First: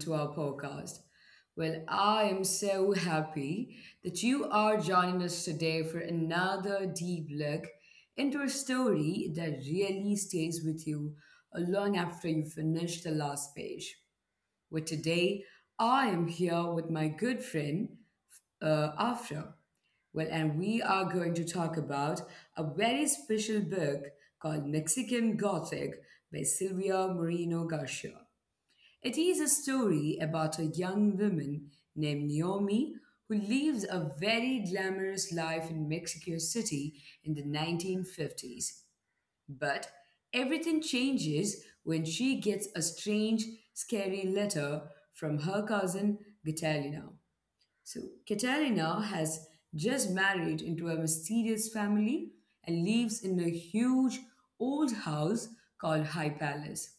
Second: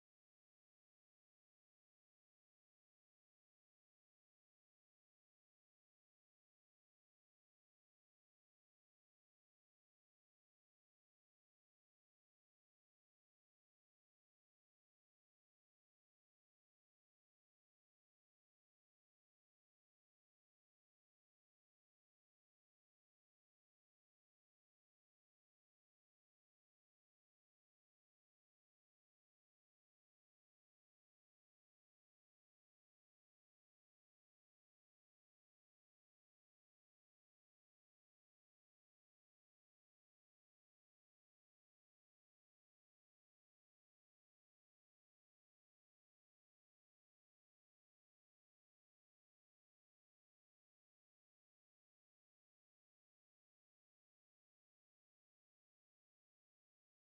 to our podcast. Well, I am so happy that you are joining us today for another deep look into a story that really stays with you long after you finish the last page. Well, today I am here with my good friend after. Well, and we are going to talk about a very special book called Mexican Gothic by Silvia Moreno Garcia. It is a story about a young woman named Naomi who lives a very glamorous life in Mexico City in the 1950s. But everything changes when she gets a strange, scary letter from her cousin Catalina. So Katerina has just married into a mysterious family and lives in a huge old house called High Palace,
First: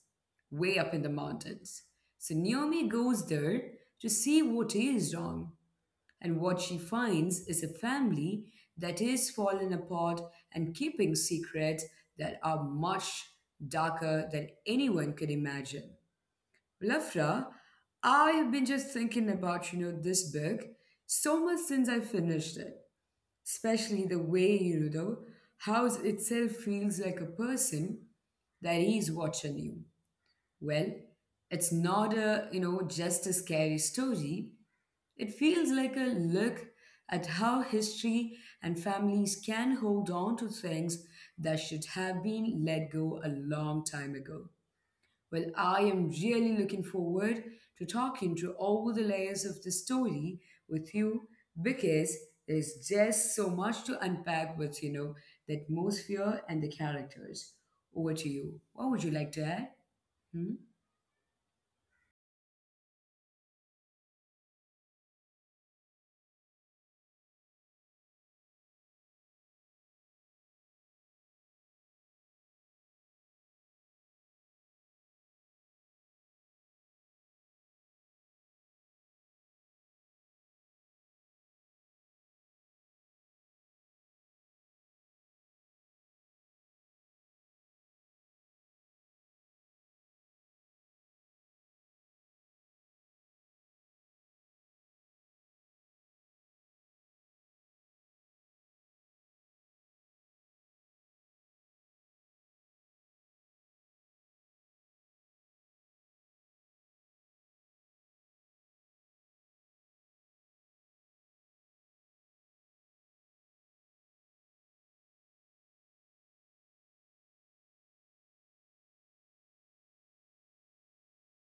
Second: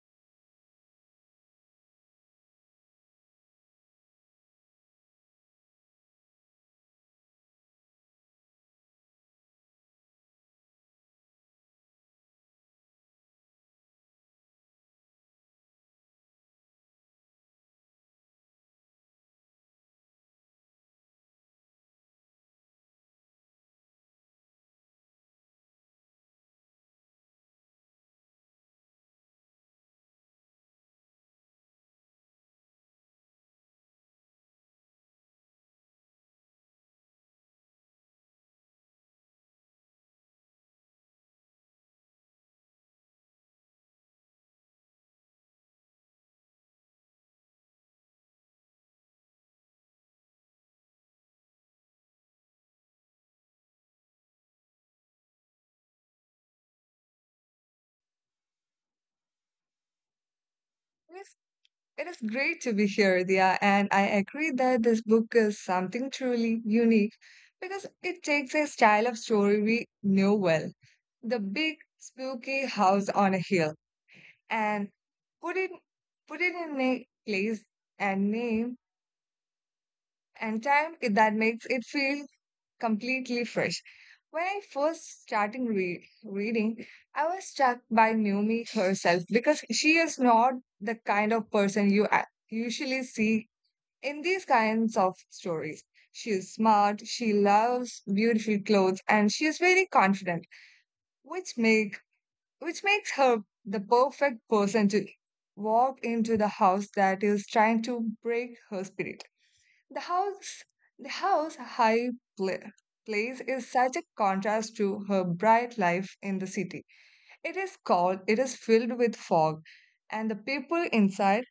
way up in the mountains. So Naomi goes there to see what is wrong, and what she finds is a family that is fallen apart and keeping secrets that are much darker than anyone could imagine. Lafra, I've been just thinking about this book so much since I finished it, especially the way the house itself feels like a person that is watching you. Well, it's not a just a scary story. It feels like a look at how history and families can hold on to things that should have been let go a long time ago. Well, I am really looking forward to talking to all the layers of the story with you because there's just so much to unpack with the atmosphere and the characters. Over to you. What would you like to add? Hmm? Yes, it is great to be here, Dia, and I agree that this book is something truly unique because it takes a style of story we know well, the big spooky house on a hill, and put it put it in a place and name and time that makes it feel completely fresh. When I first started reading, I was struck by Naomi herself because she is not the kind of person you usually see in these kinds of stories. She is smart, she loves beautiful clothes, and she is very confident, which make which makes her the perfect person to walk into the house that is trying to break her spirit. The house, the house high pla- place is such a contrast to her bright life in the city. It is cold, it is filled with fog, and the people inside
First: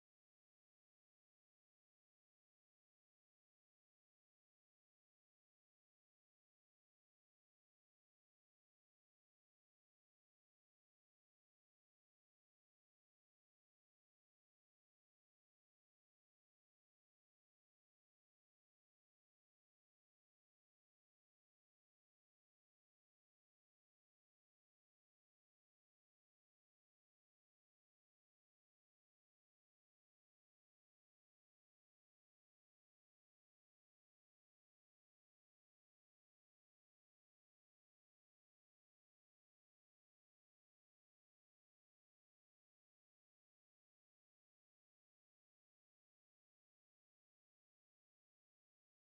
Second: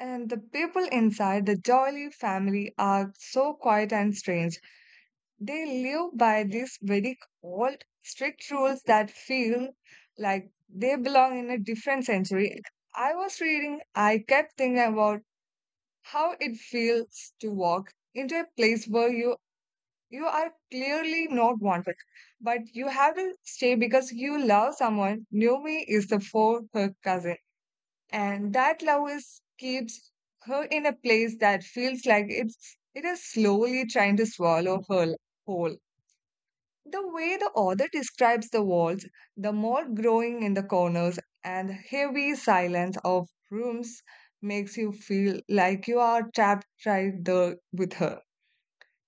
and the people inside the jolly family are so quiet and strange. They live by these very old, strict rules that feel like they belong in a different century. I was reading, I kept thinking about how it feels to walk into a place where you are clearly not wanted, but you have to stay because you love someone. Naomi is the for her cousin, and that love is keeps her in a place that feels like it is slowly trying to swallow her whole. The way the author describes the walls, the mold growing in the corners, and the heavy silence of rooms makes you feel like you are trapped right there with her.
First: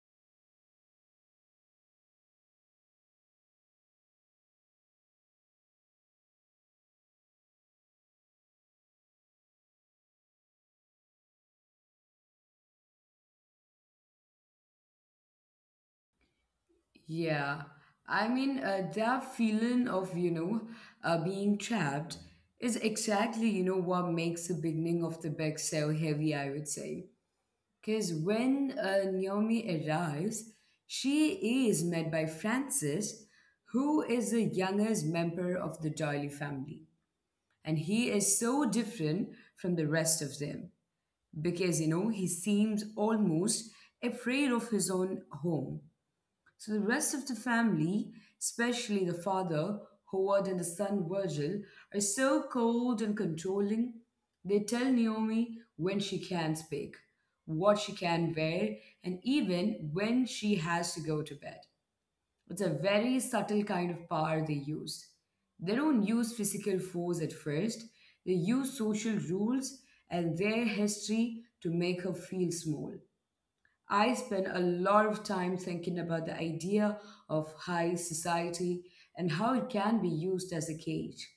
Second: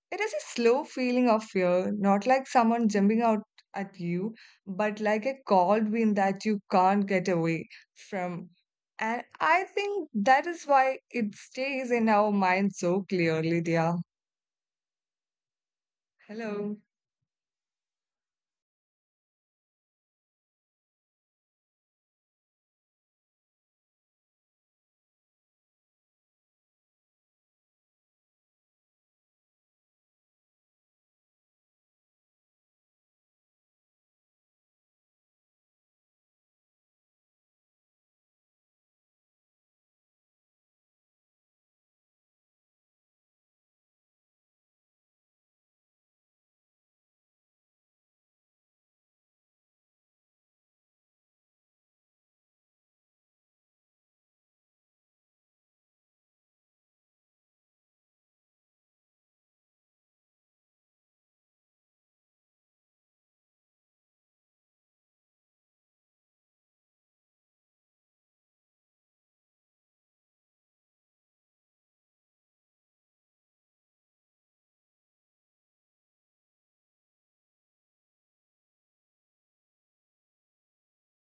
It is a slow feeling of fear, not like someone jumping out at you, but like a cold wind that you can't get away from. And I think that is why it stays in our mind so clearly, dear. Hello. Yeah, I mean, that feeling of being trapped is exactly what makes the beginning of the best so heavy, I would say. Because when Naomi arrives, she is met by Francis, who is the youngest member of the Doyle family. And he is so different from the rest of them because he seems almost afraid of his own home. So the rest of the family, especially the father, Howard, and the son, Virgil, are so cold and controlling. They tell Naomi when she can speak, what she can wear, and even when she has to go to bed. It's a very subtle kind of power they use. They don't use physical force at first, they use social rules and their history to make her feel small. I spend a lot of time thinking about the idea of high society and how it can be used as a cage.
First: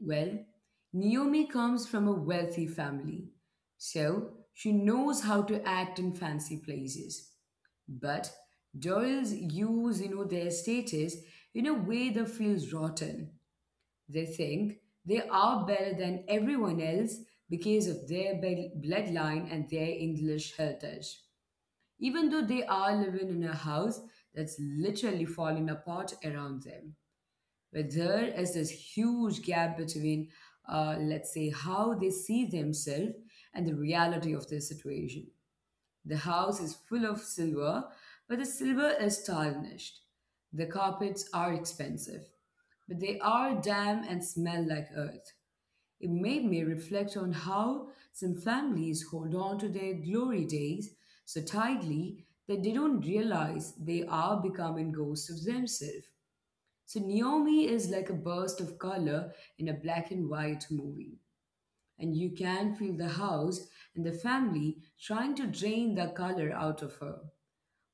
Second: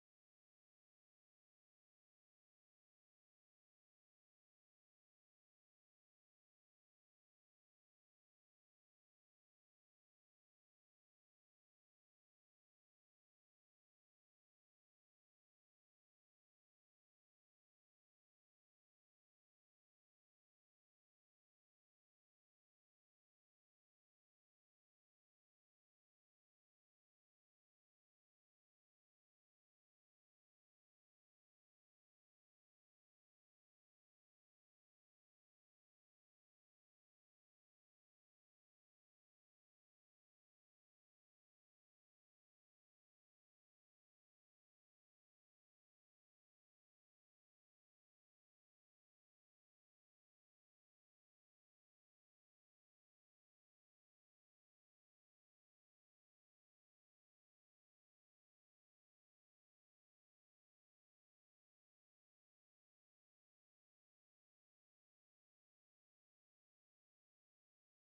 Well, Naomi comes from a wealthy family, so she knows how to act in fancy places. But Doyle's use their status in a way that feels rotten. They think they are better than everyone else because of their bloodline and their English heritage even though they are living in a house that's literally falling apart around them. But there is this huge gap between, let's say, how they see themselves and the reality of their situation. The house is full of silver, but the silver is tarnished. The carpets are expensive, but they are damp and smell like earth. It made me reflect on how some families hold on to their glory days so tightly that they don't realize they are becoming ghosts of themselves. So Naomi is like a burst of color in a black and white movie. And you can feel the house and the family trying to drain the color out of her.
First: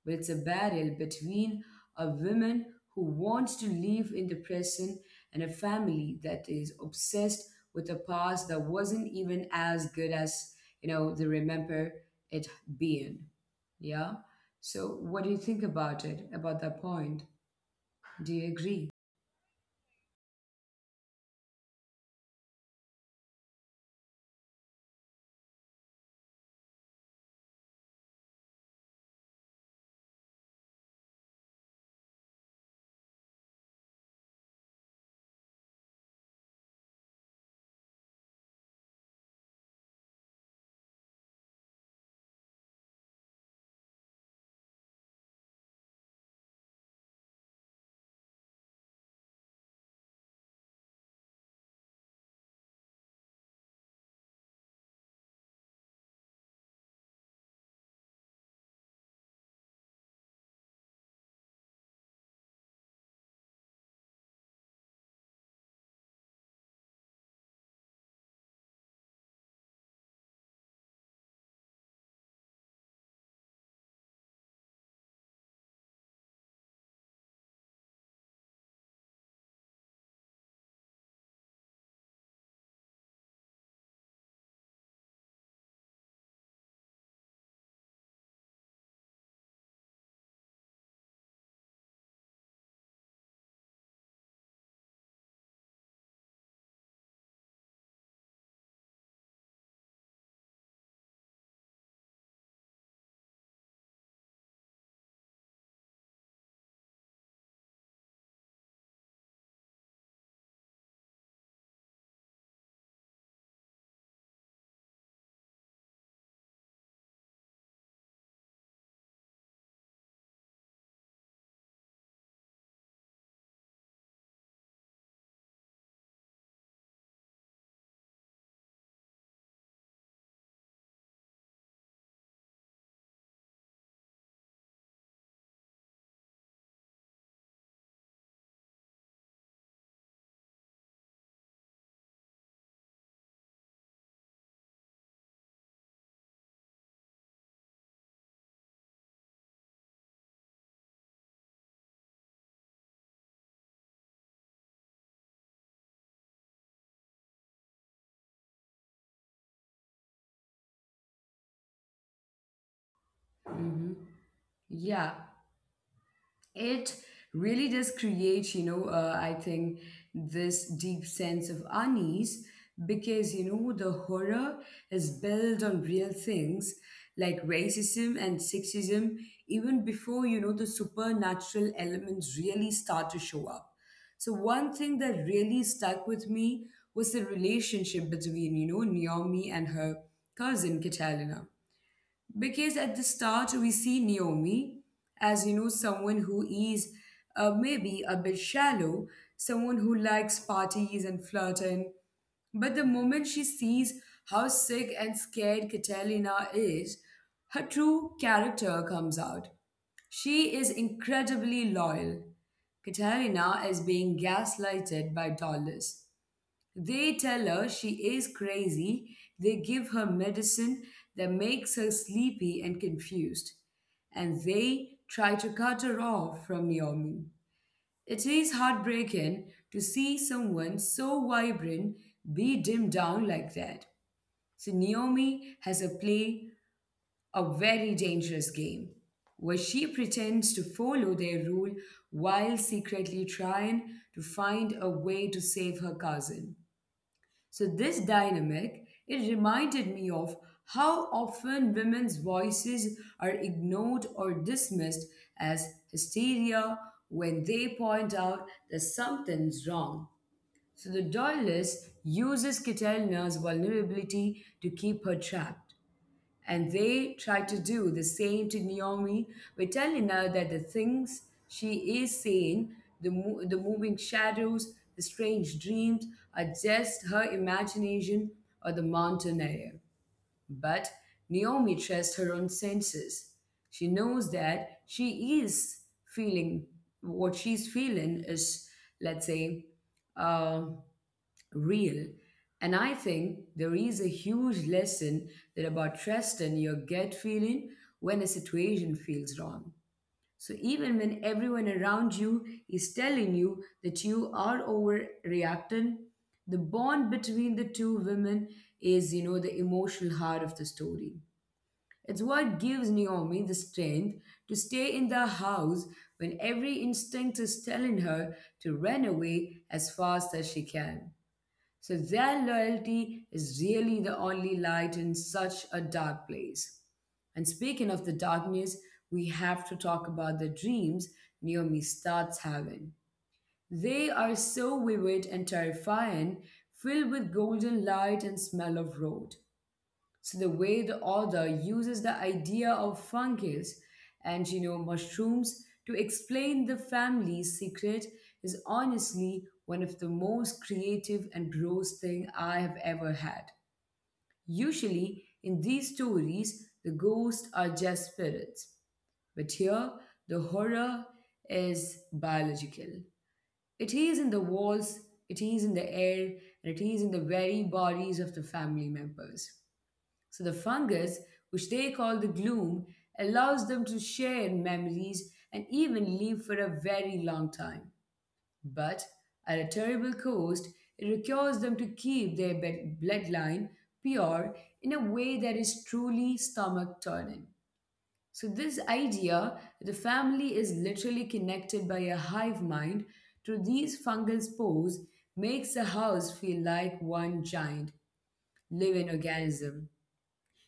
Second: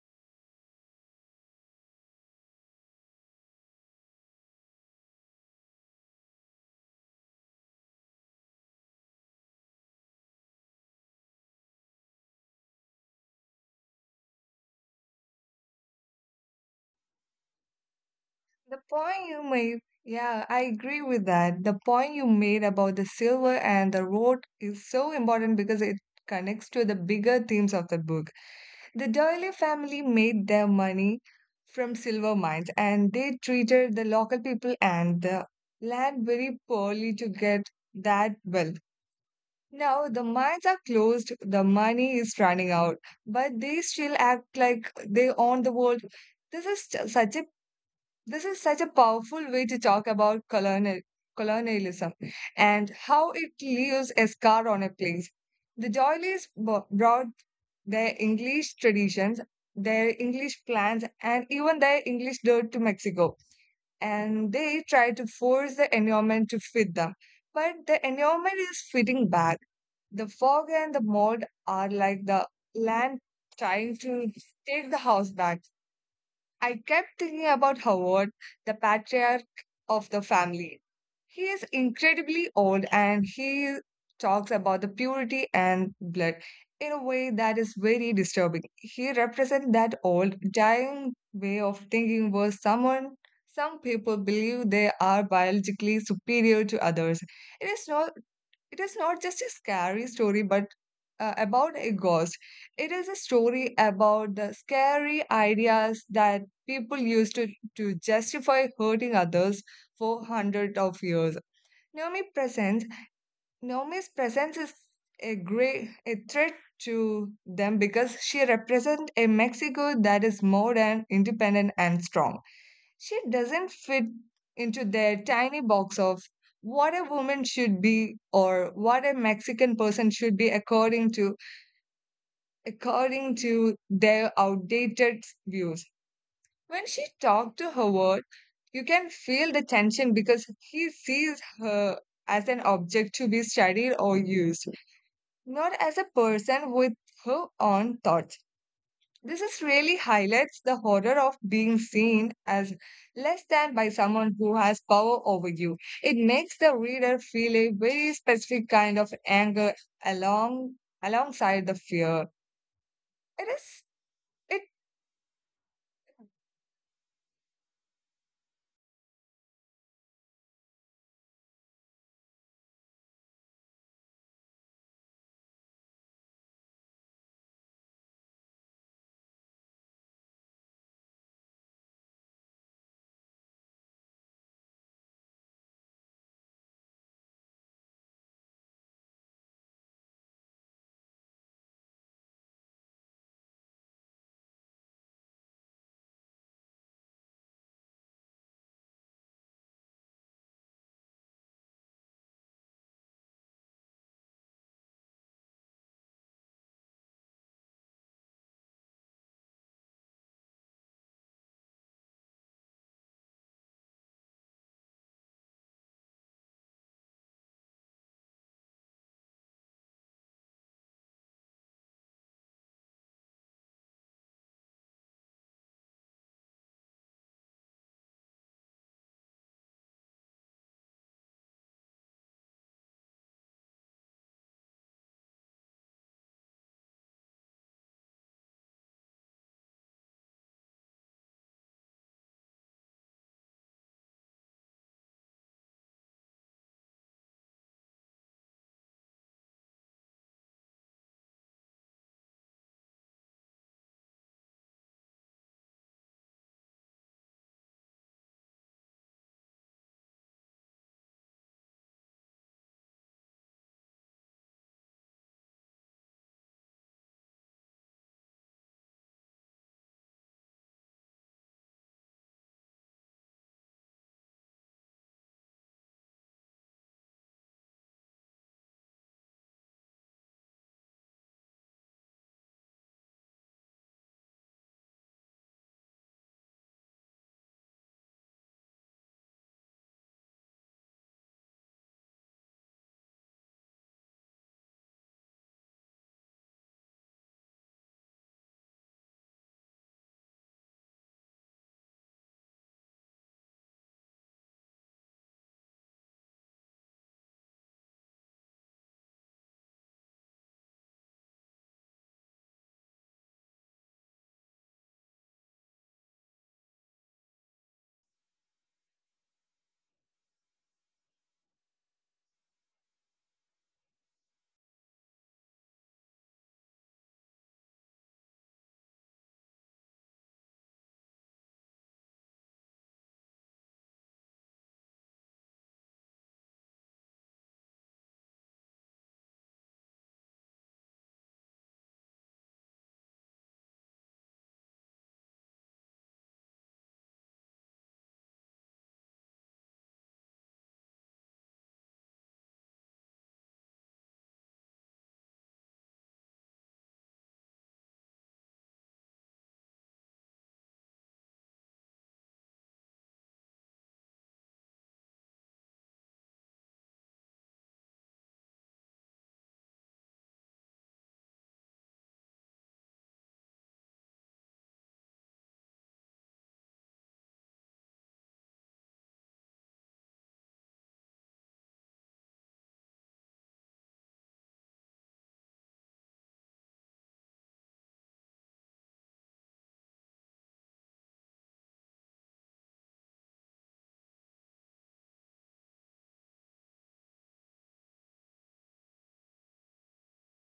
But it's a battle between a woman who wants to live in the present and a family that is obsessed with a past that wasn't even as good as they remember it being. Yeah. So, what do you think about it, about that point? Do you The agree? point you made, yeah, I agree with that. The point you made about the silver and the road is so important because it connects to the bigger themes of the book. The Doyle family made their money from silver mines, and they treated the local people and the land very poorly to get that wealth. Now the mines are closed, the money is running out, but they still act like they own the world. This is ju- such a this is such a powerful way to talk about colonialism and how it leaves a scar on a place. The Doilies brought their English traditions, their English plans, and even their English dirt to Mexico. And they tried to force the environment to fit them. But the environment is fitting back. The fog and the mold are like the land trying to take the house back. I kept thinking about Howard, the patriarch of the family. He is incredibly old, and he talks about the purity and blood in a way that is very disturbing. He represents that old, dying way of thinking where some people believe they are biologically superior to others. It is not it is not just a scary story, but about a ghost. It is a story about the scary ideas that people used to justify hurting others for hundreds of years. Naomi presents Naomi's presence is a threat to them because she represents a Mexico that is modern, independent, and strong. She doesn't fit into their tiny box of what a woman should be or what a Mexican person should be according to their outdated views. When she talked to Howard, you can feel the tension because he sees her as an object to be studied or used, not as a person with her own thoughts. This is really highlights the horror of being seen as less than by someone who has power over you. It makes the reader feel a very specific kind of anger along alongside the fear. It Hmm. is it Yeah. It really does create, I think, this deep sense of unease because the horror is built on real things like racism and sexism even before the supernatural elements really start to show up. So one thing that really stuck with me was the relationship between Naomi and her cousin Catalina because at the start we see Naomi as someone who is maybe a bit shallow, someone who likes parties and flirting. But the moment she sees how sick and scared Catalina is, her true character comes out. She is incredibly loyal. Catalina is being gaslighted by Dollars. They tell her she is crazy. They give her medicine that makes her sleepy and confused. And they try to cut her off from Naomi. It is heartbreaking to see someone so vibrant be dimmed down like that. So Naomi has a play a very dangerous game where she pretends to follow their rule while secretly trying to find a way to save her cousin. So this dynamic, it reminded me of how often women's voices are ignored or dismissed as hysteria when they point out that something's wrong. So the Doylist uses Catalina's vulnerability to keep her trapped. And they try to do the same to Naomi by telling her that the things she is seeing, the moving shadows, the strange dreams, are just her imagination or the mountain air. But Naomi trusts her own senses. She knows that she is feeling what she's feeling is, let's say, uh, real. And I think there is a huge lesson there about trusting your gut feeling when a situation feels wrong. So even when everyone around you is telling you that you are overreacting, the bond between the two women is the emotional heart of the story. It's what gives Naomi the strength to stay in the house when every instinct is telling her to run away as fast as she can. So their loyalty is really the only light in such a dark place. And speaking of the darkness, we have to talk about the dreams Naomi starts having. They are so vivid and terrifying, filled with golden light and smell of road. So the way the author uses the idea of fungus and mushrooms to explain the family's secret is honestly one of the most creative and gross thing I have ever had. Usually in these stories the ghosts are just spirits, but here the horror is biological. It is in the walls, it is in the air, and it is in the very bodies of the family members. So the fungus, which they call the gloom, allows them to share memories and even live for a very long time. But at a terrible cost, it requires them to keep their bloodline pure in a way that is truly stomach turning. So, this idea that the family is literally connected by a hive mind through these fungal spores makes the house feel like one giant living organism.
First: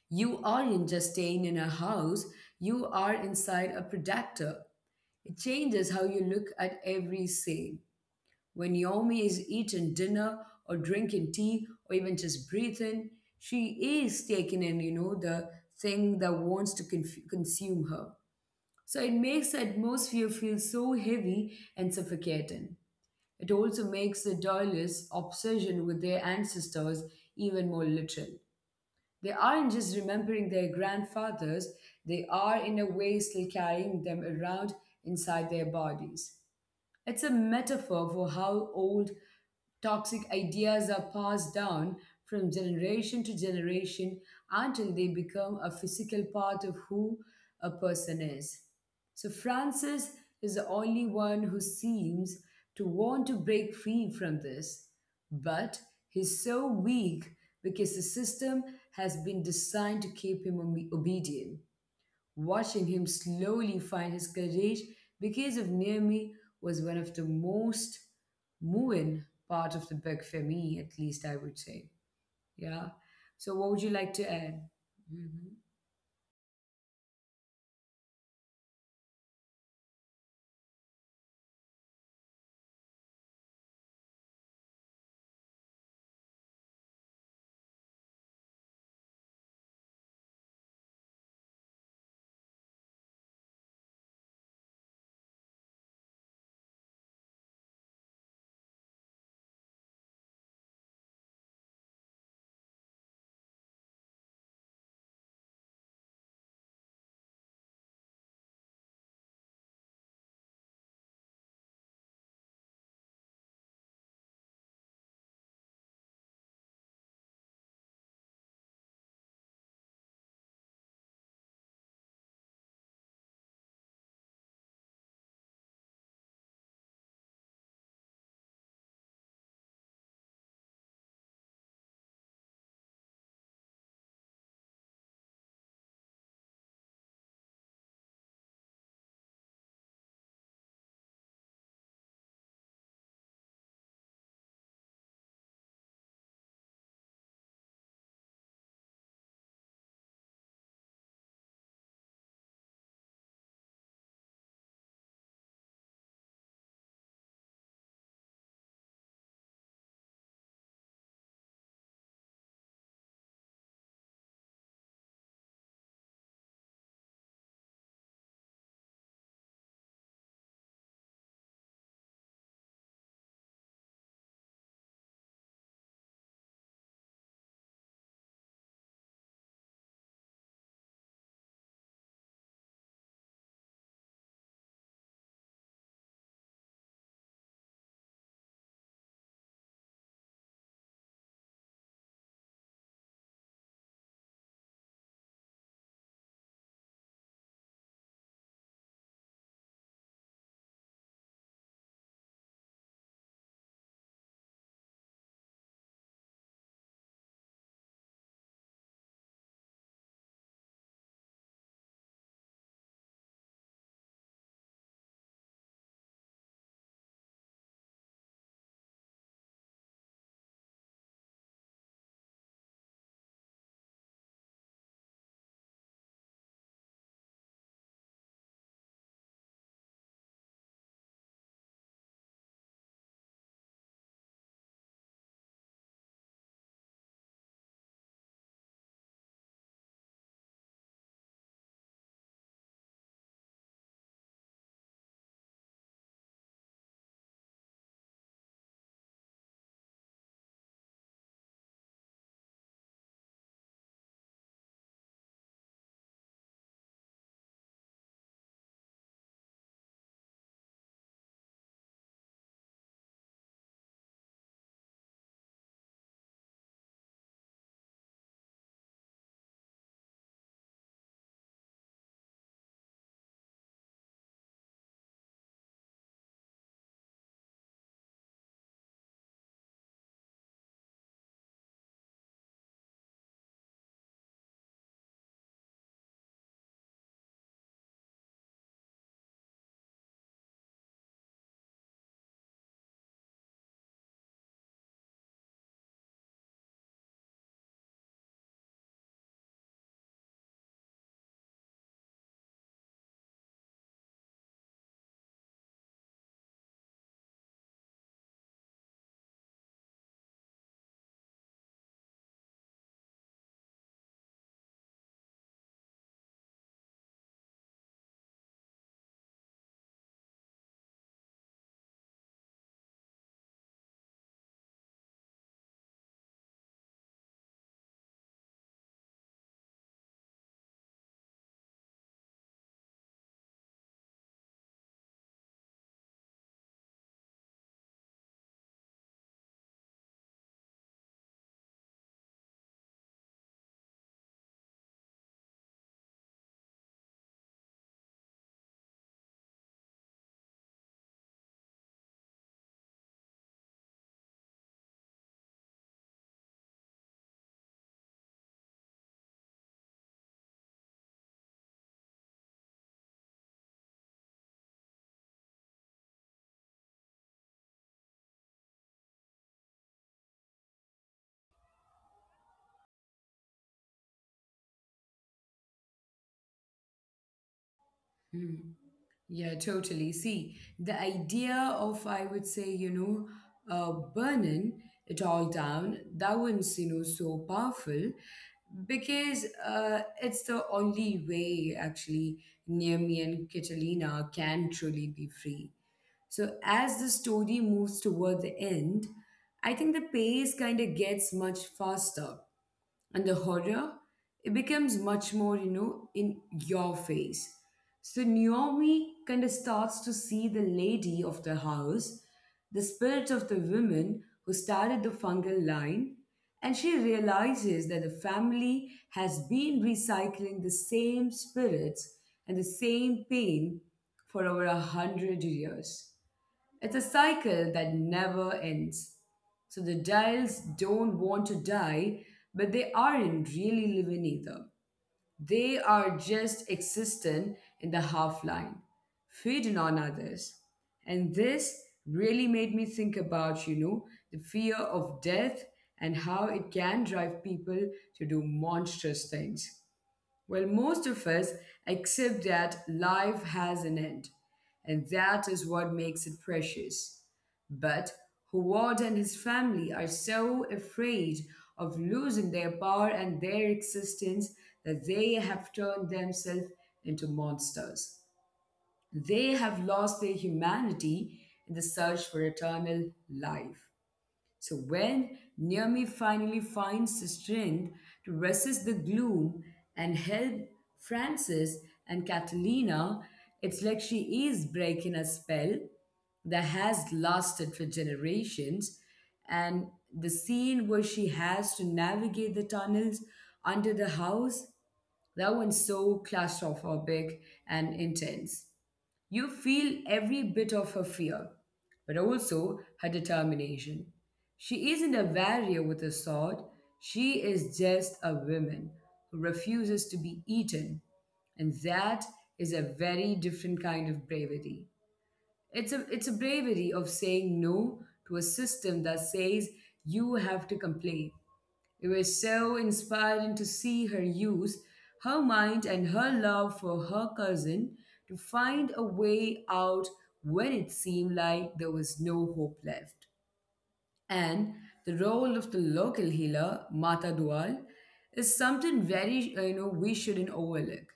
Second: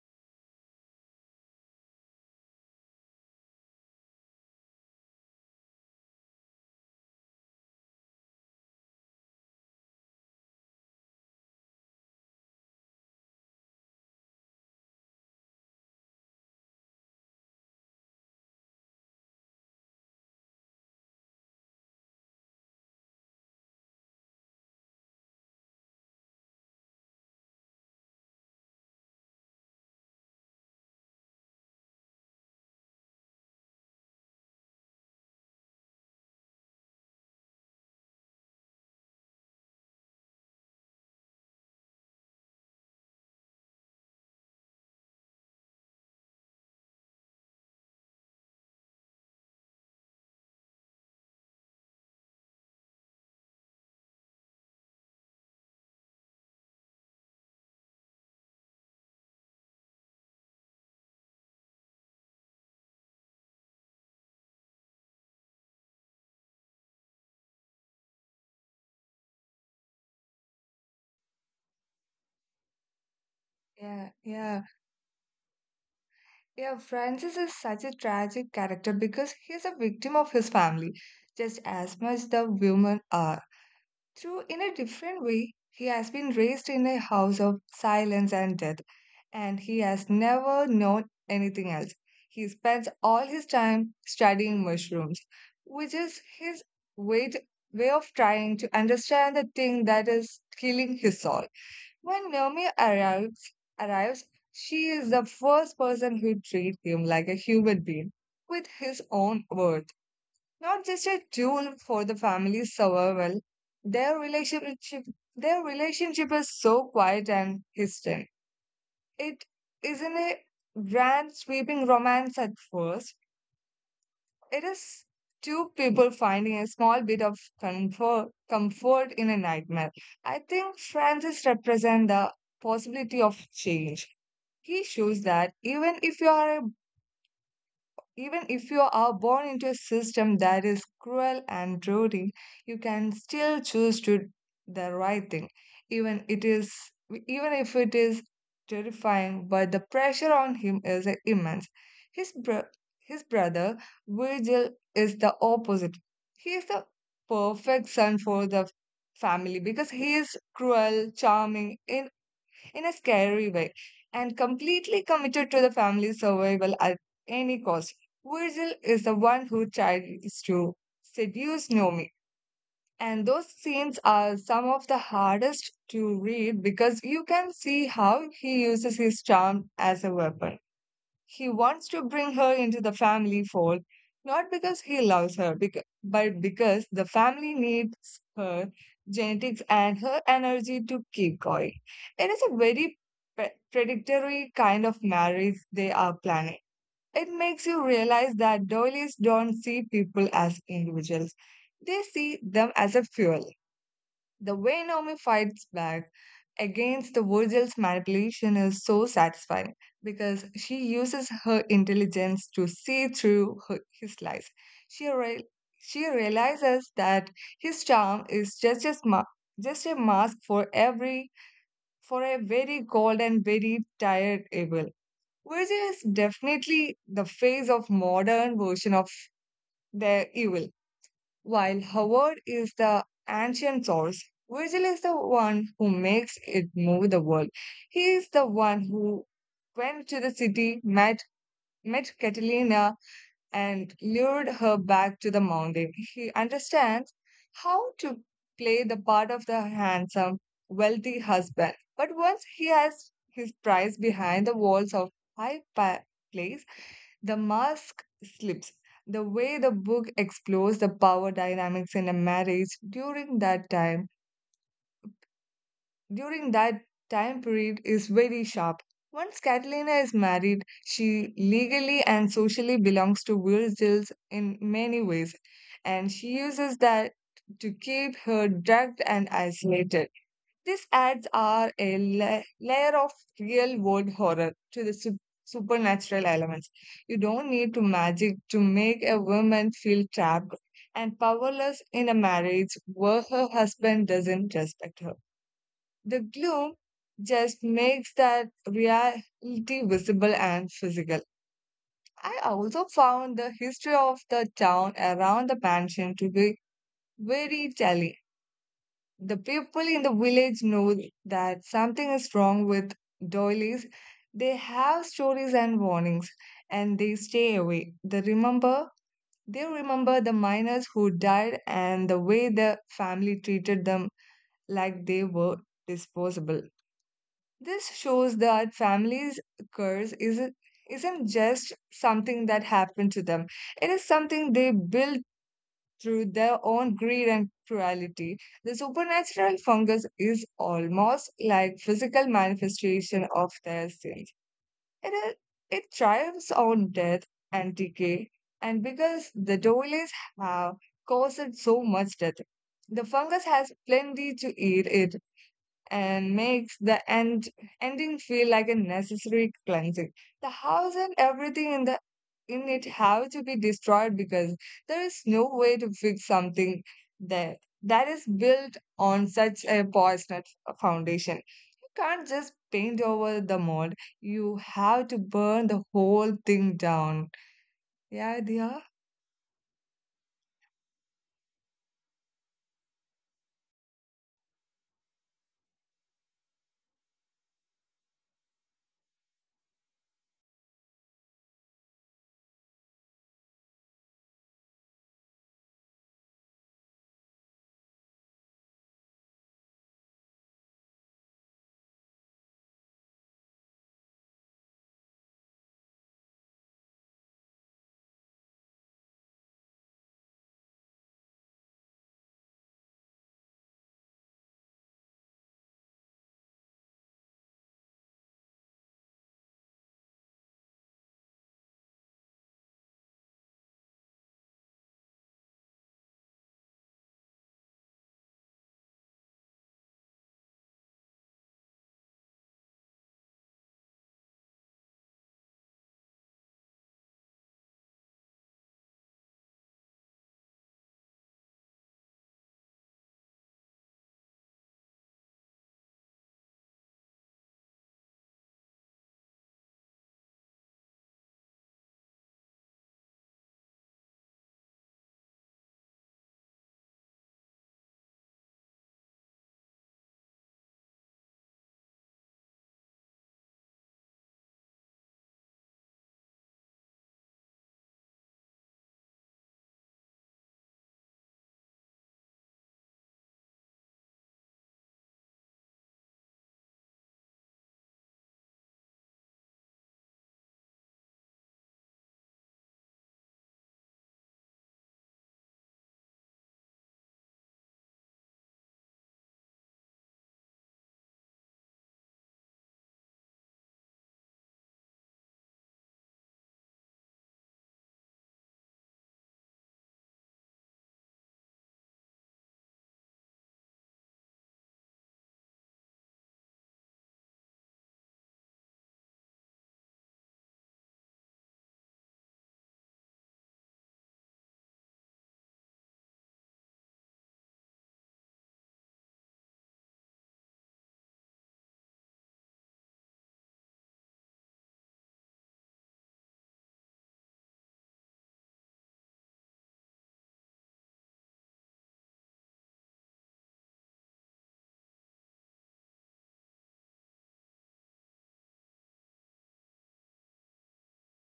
You aren't just staying in a house, you are inside a predator. It changes how you look at every sale. When Naomi is eating dinner or drinking tea or even just breathing, she is taking in the thing that wants to consume her. So it makes the atmosphere feel so heavy and suffocating. It also makes the Doylists' obsession with their ancestors even more literal. They aren't just remembering their grandfathers, they are, in a way, still carrying them around inside their bodies. It's a metaphor for how old toxic ideas are passed down from generation to generation until they become a physical part of who a person is. So, Francis is the only one who seems to want to break free from this, but he's so weak because the system has been designed to keep him obedient. Watching him slowly find his courage because of Naomi was one of the most moving part of the book for me, at least I would say. Yeah. So what would you yeah, like to yeah. add? Mhm. Yeah, Francis is such a tragic character because he's a victim of his family, just as much the women are. Through in a different way, he has been raised in a house of silence and death, and he has never known anything else. He spends all his time studying mushrooms, which is his way, to, way of trying to understand the thing that is killing his soul. When Naomi arrives, she is the first person who treats him like a human being with his own worth, not just a tool for the family's survival. Their relationship, their relationship is so quiet and distant, it isn't a grand sweeping romance at first. It is two people finding a small bit of comfort in a nightmare. I think Francis represents the possibility of change. He shows that even if you are born into a system that is cruel and rude, you can still choose to do the right thing. Even it is even if it is terrifying, but the pressure on him is immense. His bro- his brother Virgil is the opposite. He is the perfect son for the family because he is cruel, charming, in a scary way, and completely committed to the family's survival at any cost. Virgil is the one who tries to seduce Nomi. And those scenes are some of the hardest to read because you can see how he uses his charm as a weapon. He wants to bring her into the family fold, not because he loves her, but because the family needs her genetics and her energy to keep going. It is a very predictory kind of marriage they are planning. It makes you realize that doilies don't see people as individuals. They see them as a fuel. The way Naomi fights back against the Virgil's manipulation is so satisfying because she uses her intelligence to see through his lies. She real, she realizes that his charm is just a just a mask for every for a very cold and very tired evil. Virgil is definitely the face of modern version of their evil. While Howard is the ancient source, Virgil is the one who makes it move the world. He is the one who went to the city, met Catalina, and lured her back to the mountain. He understands how to play the part of the handsome, wealthy husband. But once he has his prize behind the walls of high pa- place, the mask slips. The way the book explores the power dynamics in a marriage during that time period is very sharp. Once Catalina is married, she legally and socially belongs to Virgil's in many ways, and she uses that to keep her drugged and isolated. These ads are a layer of real world horror to the supernatural elements. You don't need to magic to make a woman feel trapped and powerless in a marriage where her husband doesn't respect her. The gloom just makes that reality visible and physical. I also found the history of the town around the mansion to be very telling. The people in the village know that something is wrong with doilies. They have stories and warnings, and they stay away. They remember the miners who died and the way the family treated them like they were disposable. This shows that families curse isn't just something that happened to them. It is something they build through their own greed and cruelty. The supernatural fungus is almost like physical manifestation of their sins. It, is, it triumphs on death and decay, and because the dolies have caused so much death, the fungus has plenty to eat it and makes the ending feel like a necessary cleansing. The house and everything in the in it have to be destroyed because there is no way to fix something there that is built on such a poisonous foundation. You can't just paint over the mold. You have to burn the whole thing down. Yeah, dear. Mhm. Yeah, totally. See, the idea of, I would say, burning it all down, that one's so powerful because it's the only way actually Naomi and Catalina can truly be free. So as the story moves toward the end, I think the pace kind of gets much faster and the horror it becomes much more in your face. So Naomi kind of starts to see the lady of the house, the spirit of the woman who started the fungal line, and she realizes that the family has been recycling the same spirits and the same pain for over 100 years. It's a cycle that never ends. So the dials don't want to die, but they aren't really living either. They are just existent in the half line, feeding on others. And this really made me think about the fear of death and how it can drive people to do monstrous things. Well, most of us accept that life has an end, and that is what makes it precious. But Howard and his family are so afraid of losing their power and their existence that they have turned themselves into monsters. They have lost their humanity in the search for eternal life. So when Naomi finally finds the strength to resist the gloom and help Francis and Catalina, it's like she is breaking a spell that has lasted for generations. And the scene where she has to navigate the tunnels under the house, that one's so claustrophobic and intense. You feel every bit of her fear, but also her determination. She isn't a warrior with a sword, she is just a woman who refuses to be eaten. And that is a very different kind of bravery. It's a bravery of saying no to a system that says you have to complain. It was so inspiring to see her use her mind and her love for her cousin to find a way out when it seemed like there was no hope left. And the role of the local healer, Mata Dual, is something very, we shouldn't overlook.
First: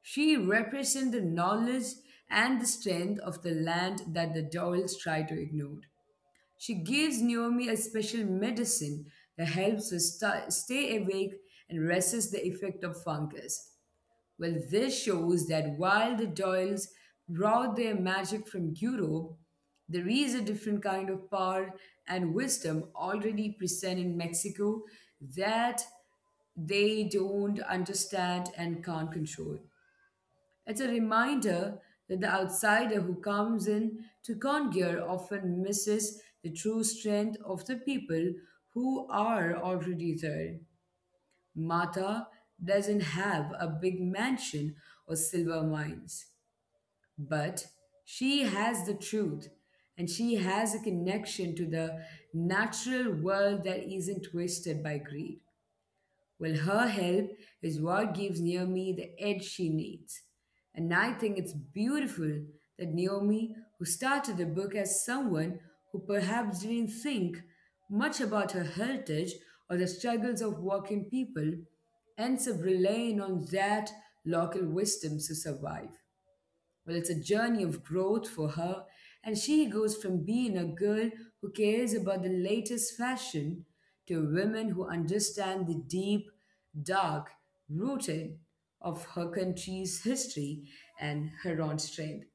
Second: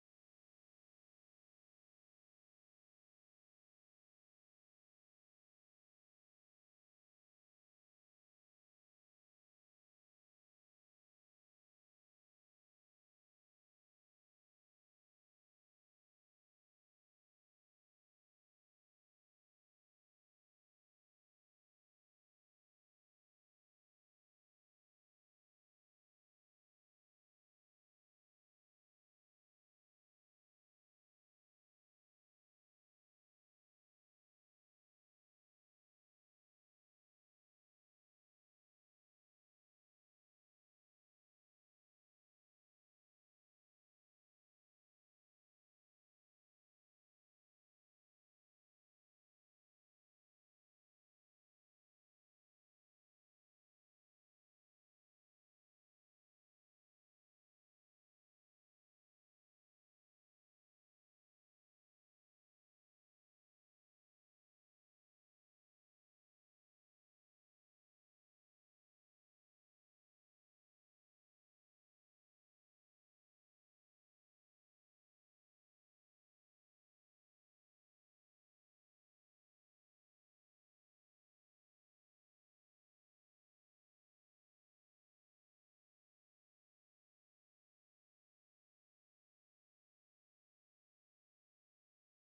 She represents the knowledge and the strength of the land that the Doyles try to ignore. She gives Naomi a special medicine that helps her stay awake and resists the effect of fungus. Well, this shows that while the Doyles brought their magic from Europe, there is a different kind of power and wisdom already present in Mexico that they don't understand and can't control. It's a reminder that the outsider who comes in to Conquer often misses the true strength of the people who are already there. Mata doesn't have a big mansion or silver mines, but she has the truth and she has a connection to the natural world that isn't twisted by greed. Well, her help is what gives Naomi the edge she needs. And I think it's beautiful that Naomi, who started the book as someone who perhaps didn't think much about her heritage or the struggles of working people, ends up relying on that local wisdom to survive. Well, it's a journey of growth for her, and she goes from being a girl who cares about the latest fashion to women who understand the deep, dark rooted of her country's history and her own strength.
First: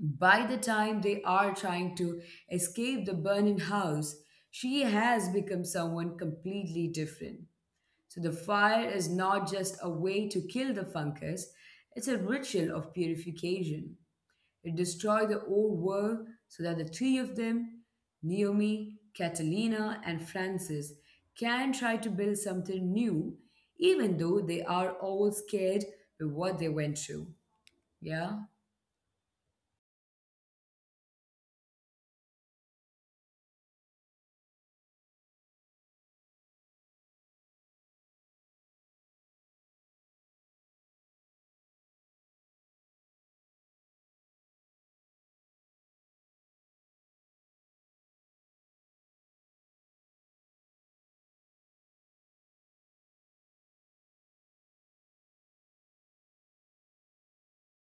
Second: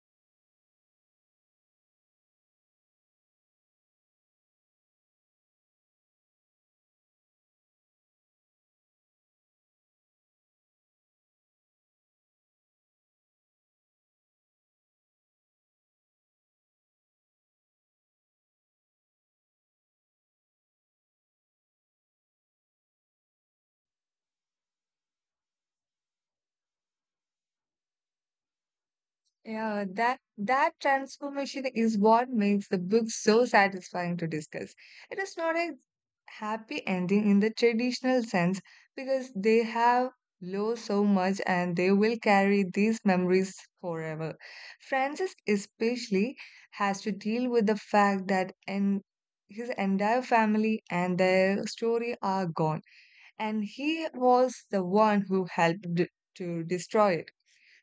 By the time they are trying to escape the burning house, she has become someone completely different. So the fire is not just a way to kill the fungus, it's a ritual of purification. It destroyed the old world so that the three of them, Naomi, Catalina, and Francis, can try to build something new, even though they are all scared with what they went through. Yeah? Yeah, that transformation is what makes the book so satisfying to discuss. It is not a happy ending in the traditional sense because they have lost so much, and they will carry these memories forever. Francis especially has to deal with the fact that and his entire family and their story are gone, and he was the one who helped to destroy it.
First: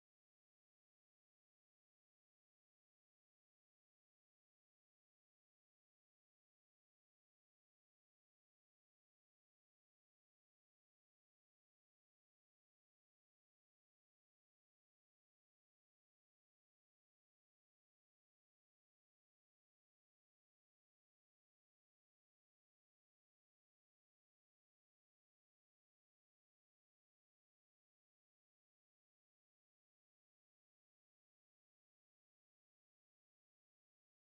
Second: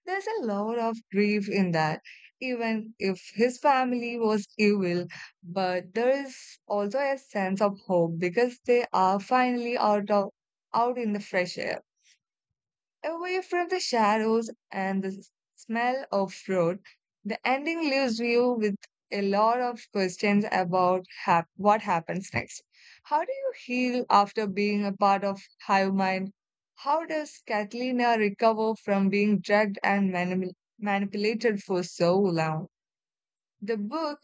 There's a lot of grief in that. Even if his family was evil, but there is also a sense of hope because they are finally out in the fresh air. Away from the shadows and the smell of road, the ending leaves you with a lot of questions about what happens next. How do you heal after being a part of hive mind? How does Catalina recover from being drugged and manipulated for so long? The book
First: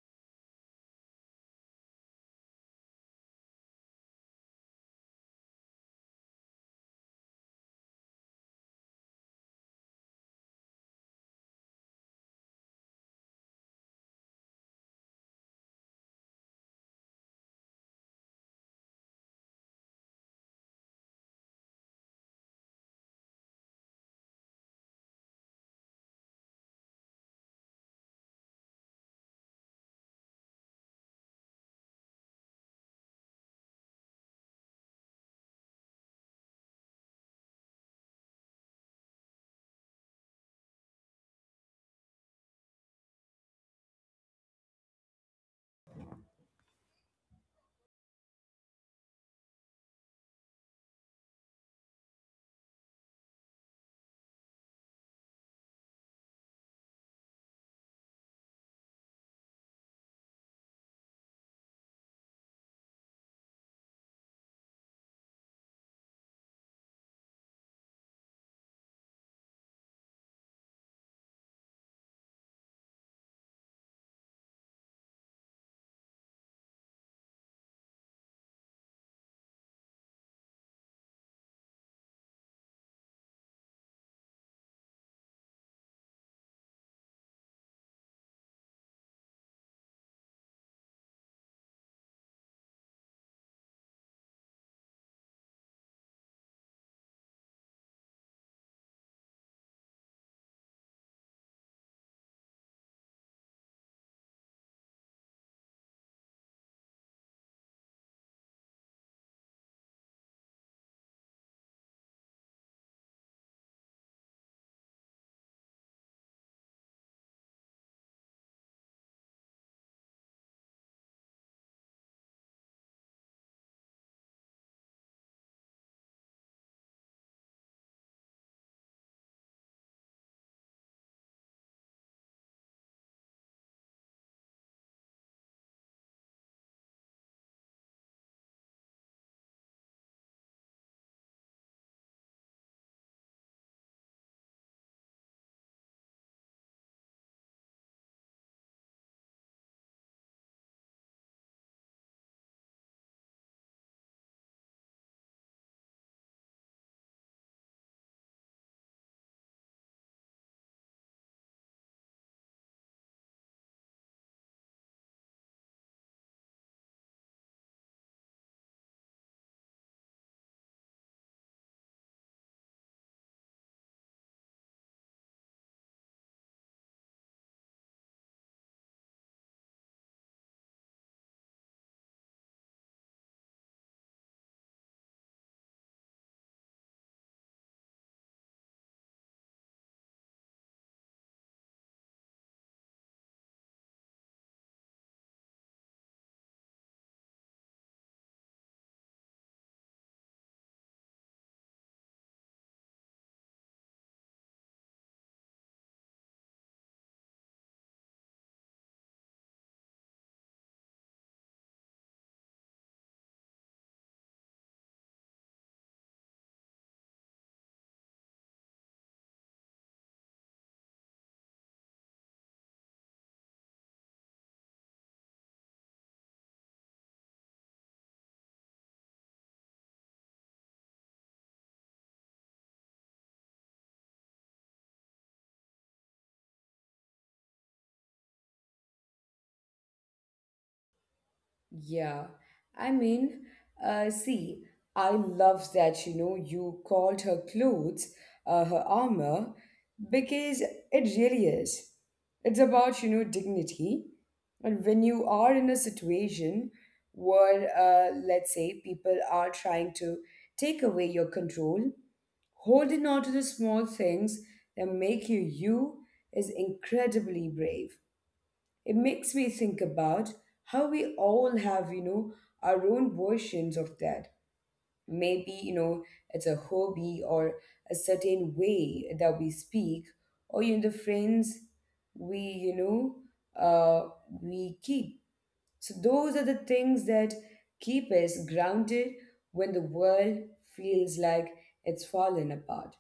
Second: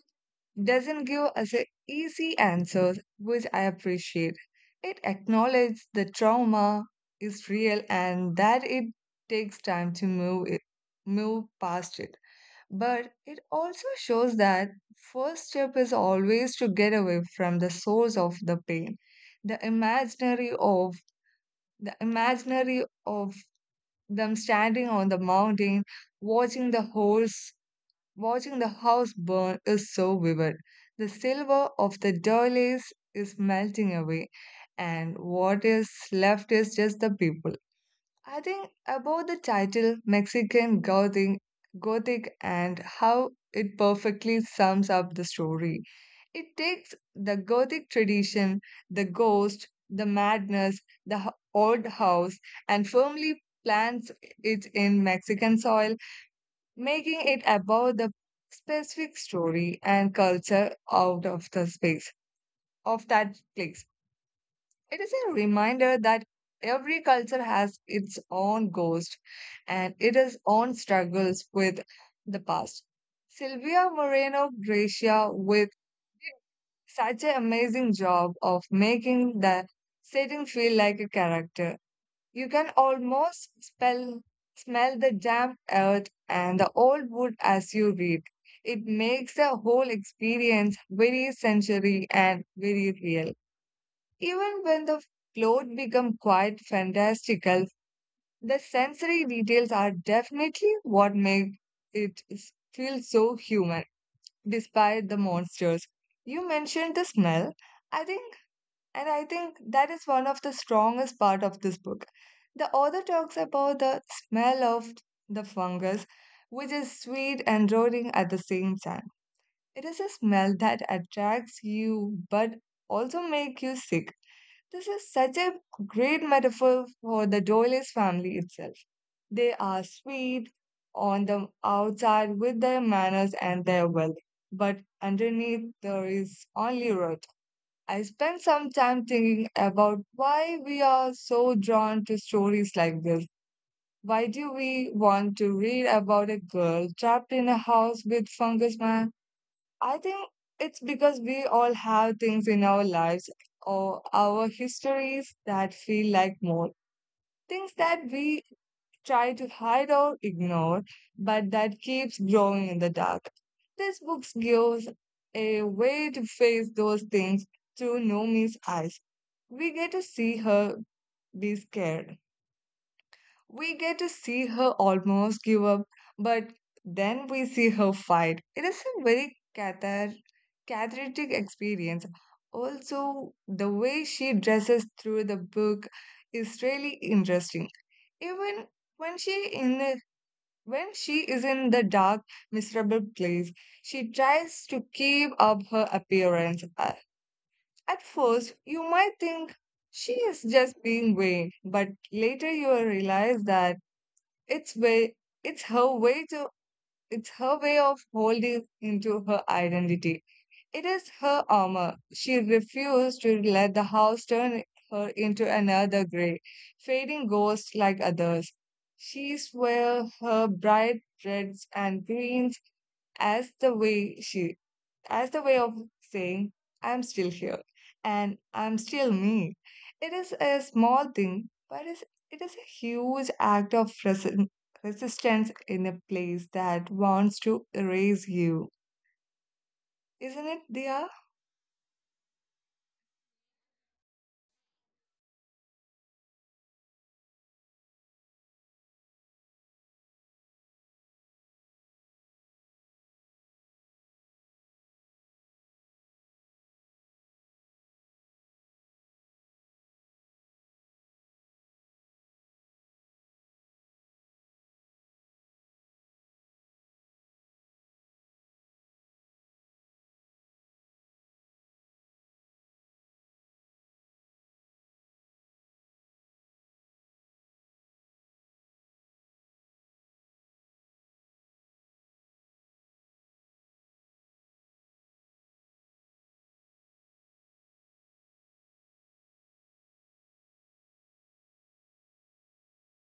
doesn't give us a easy answers, which I appreciate. It acknowledges the trauma is real and that it takes time to move past it. But it also shows that first step is always to get away from the source of the pain, the imaginary of the imaginary of them standing on the mountain, watching the horse Watching the house burn is so vivid. The silver of the doilies is melting away, and what is left is just the people. I think about the title Gothic and how it perfectly sums up the story. It takes the Gothic tradition, the ghost, the madness, the old house, and firmly plants it in Mexican soil, making it about the specific story and culture out of the space of that place. It is a reminder that every culture has its own ghost and its own struggles with the past. Silvia Moreno Gracia with such an amazing job of making the setting feel like a character you can almost smell the damp earth and the old wood as you read. It makes the whole experience very sensory and very real. Even when the plot become quite fantastical, the sensory details are definitely what make it feel so human, despite the monsters. You mentioned the smell. I think and I think that is one of the strongest part of this book. The author talks about the smell of the fungus, which is sweet and rotting at the same time. It is a smell that attracts you but also make you sick. This is such a great metaphor for the Doyle's family itself. They are sweet on the outside with their manners and their wealth, but underneath there is only rot. I spent some time thinking about why we are so drawn to stories like this. Why do we want to read about a girl trapped in a house with fungus man? I think it's because we all have things in our lives or our histories that feel like more things that we try to hide or ignore, but that keeps growing in the dark. This book gives a way to face those things through Nomi's eyes. We get to see her be scared. We get to see her almost give up, but then we see her fight. It is a very cathartic experience. Also, the way she dresses through the book is really interesting. Even when she in when she is in the dark, miserable place, she tries to keep up her appearance. At first, you might think she is just being vain, but later you will realize that it's way, it's her way to, it's her way of holding into her identity. It is her armor. She refused to let the house turn her into another gray, fading ghost like others. She swore her bright reds and greens as the way she as the way of saying, I'm still here and I'm still me. It is a small thing, but it is a huge act of resistance in a place that wants to erase you. Isn't it, Dia? Yeah, I mean, see, I love that you called her clothes her armor because it really is. It's about dignity, and when you are in a situation where let's say people are trying to take away your control, holding on to the small things that make you you is incredibly brave. It makes me think about how we all have, our own versions of that. Maybe, it's a hobby or a certain way that we speak, or the friends we, you know, uh, we keep. So those are the things that keep us grounded when the world feels like it's fallen apart.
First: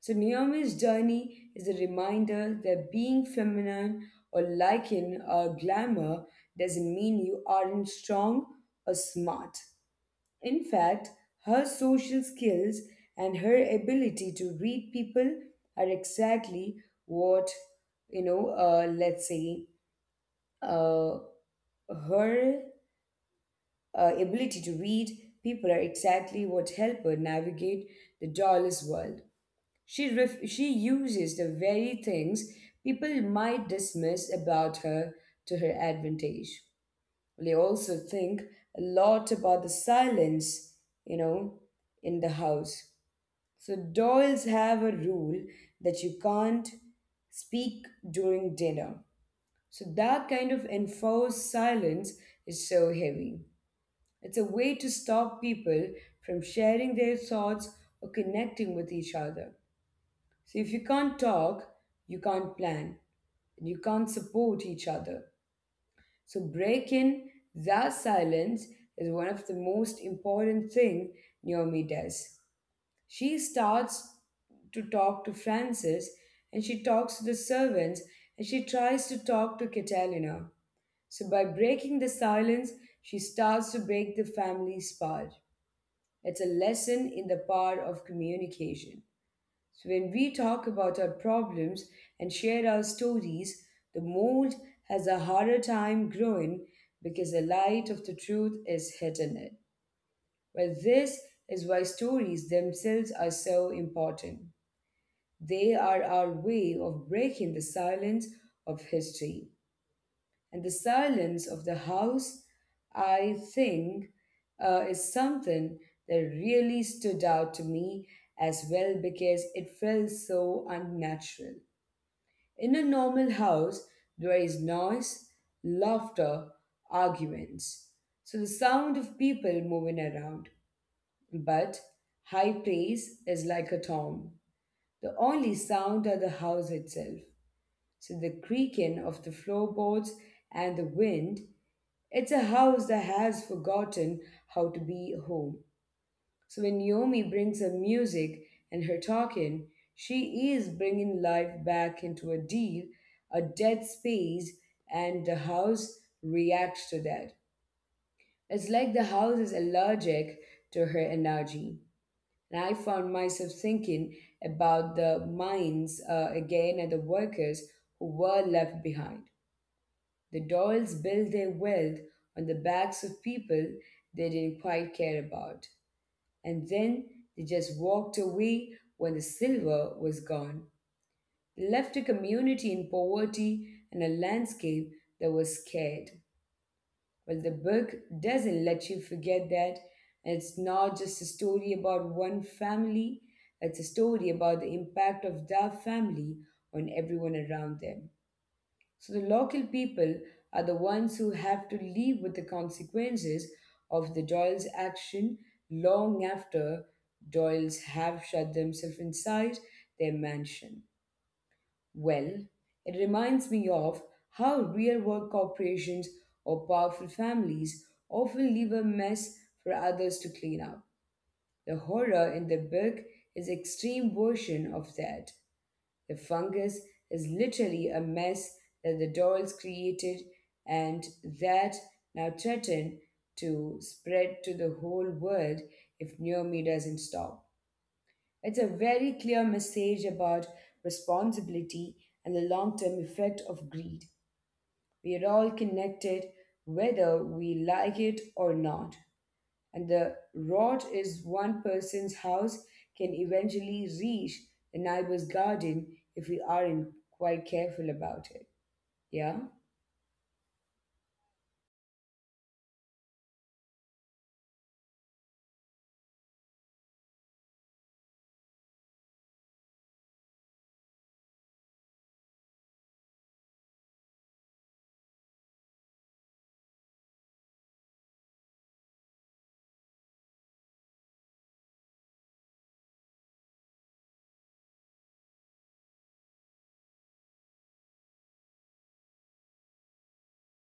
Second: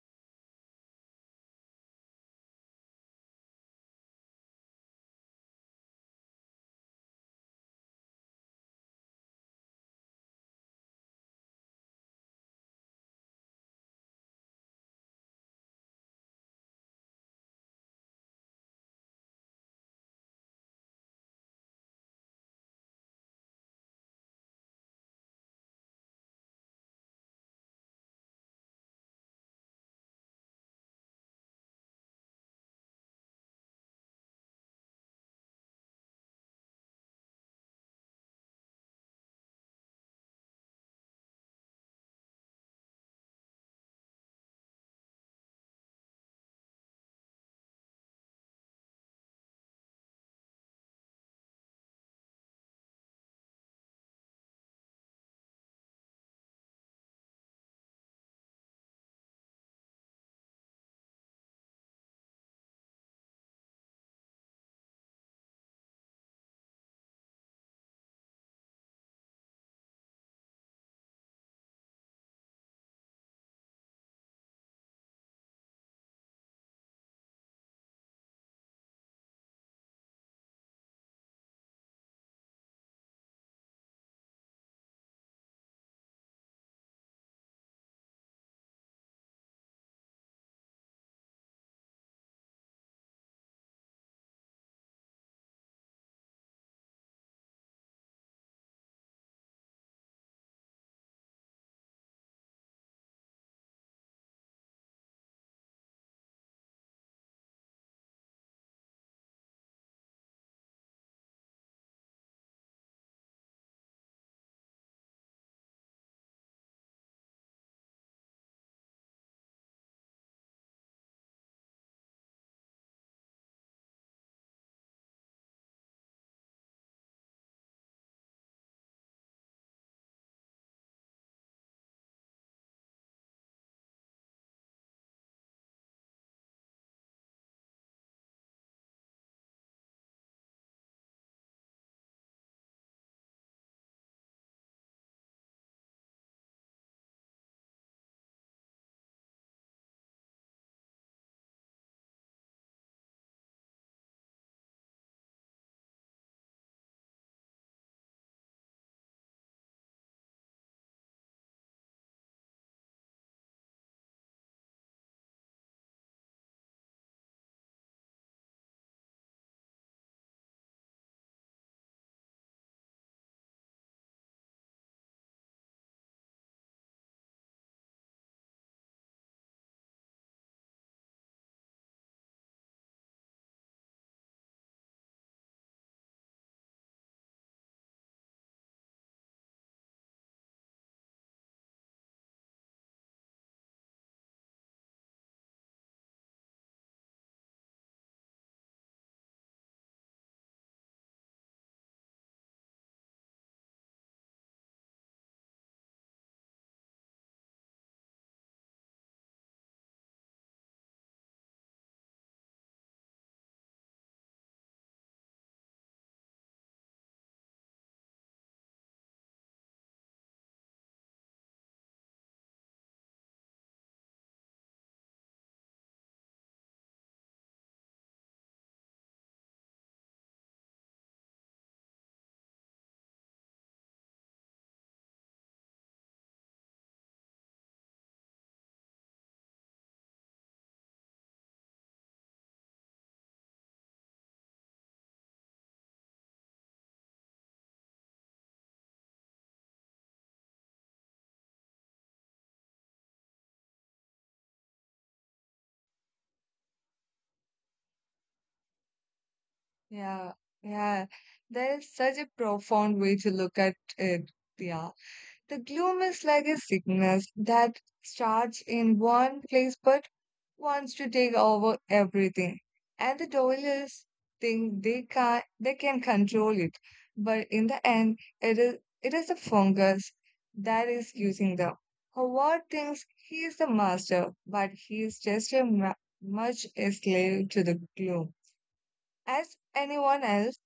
So Naomi's journey is a reminder that being feminine or lacking glamour doesn't mean you aren't strong or smart. In fact, her social skills and her ability to read people are exactly what let's say uh, her ability to read people are exactly what help her navigate the dollars world. She uses the very things people might dismiss about her to her advantage. They also think a lot about the silence, you know, in the house. So Doyle's have a rule that you can't speak during dinner. So that kind of enforced silence is so heavy. It's a way to stop people from sharing their thoughts or connecting with each other. So if you can't talk, you can't plan, and you can't support each other. So breaking that silence is one of the most important thing Naomi does. She starts to talk to Francis, and she talks to the servants, and she tries to talk to Catalina. So by breaking the silence, she starts to break the family's part. It's a lesson in the power of communication. So when we talk about our problems and share our stories, the mold has a harder time growing because the light of the truth is hidden it. Well, this is why stories themselves are so important. They are our way of breaking the silence of history. And the silence of the house, I think, is something that really stood out to me as well because it felt so unnatural. In a normal house, there is noise, laughter, arguments. So the sound of people moving around. But high praise is like a tomb. The only sound are the house itself. So the creaking of the floorboards and the wind it's a house that has forgotten how to be home. So when Naomi brings her music and her talking, she is bringing life back into a dead space, and the house reacts to that. It's like the house is allergic to her energy. And I found myself thinking about the mines again and the workers who were left behind. The Doyles built their wealth on the backs of people they didn't quite care about. And then they just walked away when the silver was gone. They left a community in poverty and a landscape that was scared. Well, the book doesn't let you forget that. And it's not just a story about one family, it's a story about the impact of that family on everyone around them. So the local people are the ones who have to live with the consequences of the Doyle's action long after Doyle's have shut themselves inside their mansion. Well, it reminds me of how real world corporations or powerful families often leave a mess for others to clean up. The horror in the book is extreme version of that. The fungus is literally a mess that the dolls created and that now threaten to spread to the whole world if Naomi doesn't stop. It's a very clear message about responsibility and the long term effect of greed. We are all connected whether we like it or not and the rod is one person's house can eventually reach the neighbor's garden if we aren't quite careful about it. Yeah, Yeah, yeah. There is such a profound way to look at it. Yeah. The gloom is like a sickness that starts in one place but wants to take over everything. And the Doyles think they can control it. But in the end it is the fungus that is using them. Howard thinks he is the master, but he is just a ma much a slave to the gloom as anyone else.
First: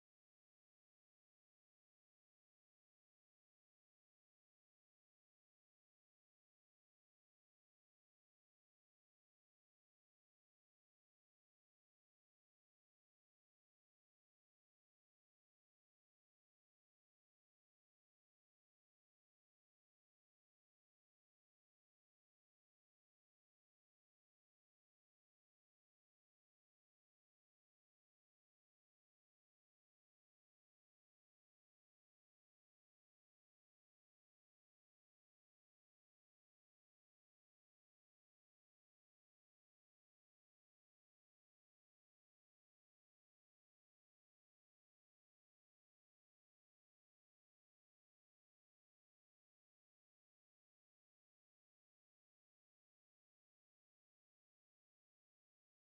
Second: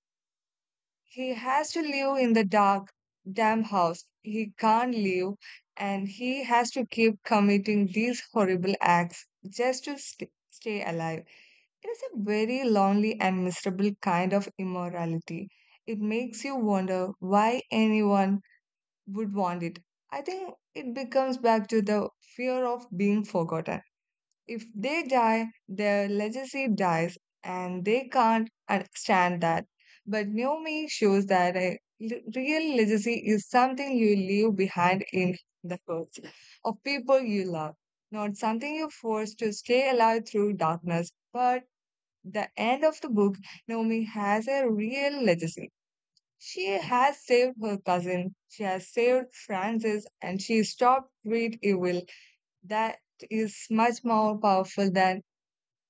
He has to live in the dark, damn house. He can't live, and he has to keep committing these horrible acts just to stay alive. It is a very lonely and miserable kind of immorality. It makes you wonder why anyone would want it. I think it becomes back to the fear of being forgotten. If they die, their legacy dies, and they can't understand that. But Naomi shows that a real legacy is something you leave behind in the hearts of people you love, not something you force to stay alive through darkness. But the end of the book, Naomi has a real legacy. She has saved her cousin, she has saved Francis, and she stopped great evil that is much more powerful than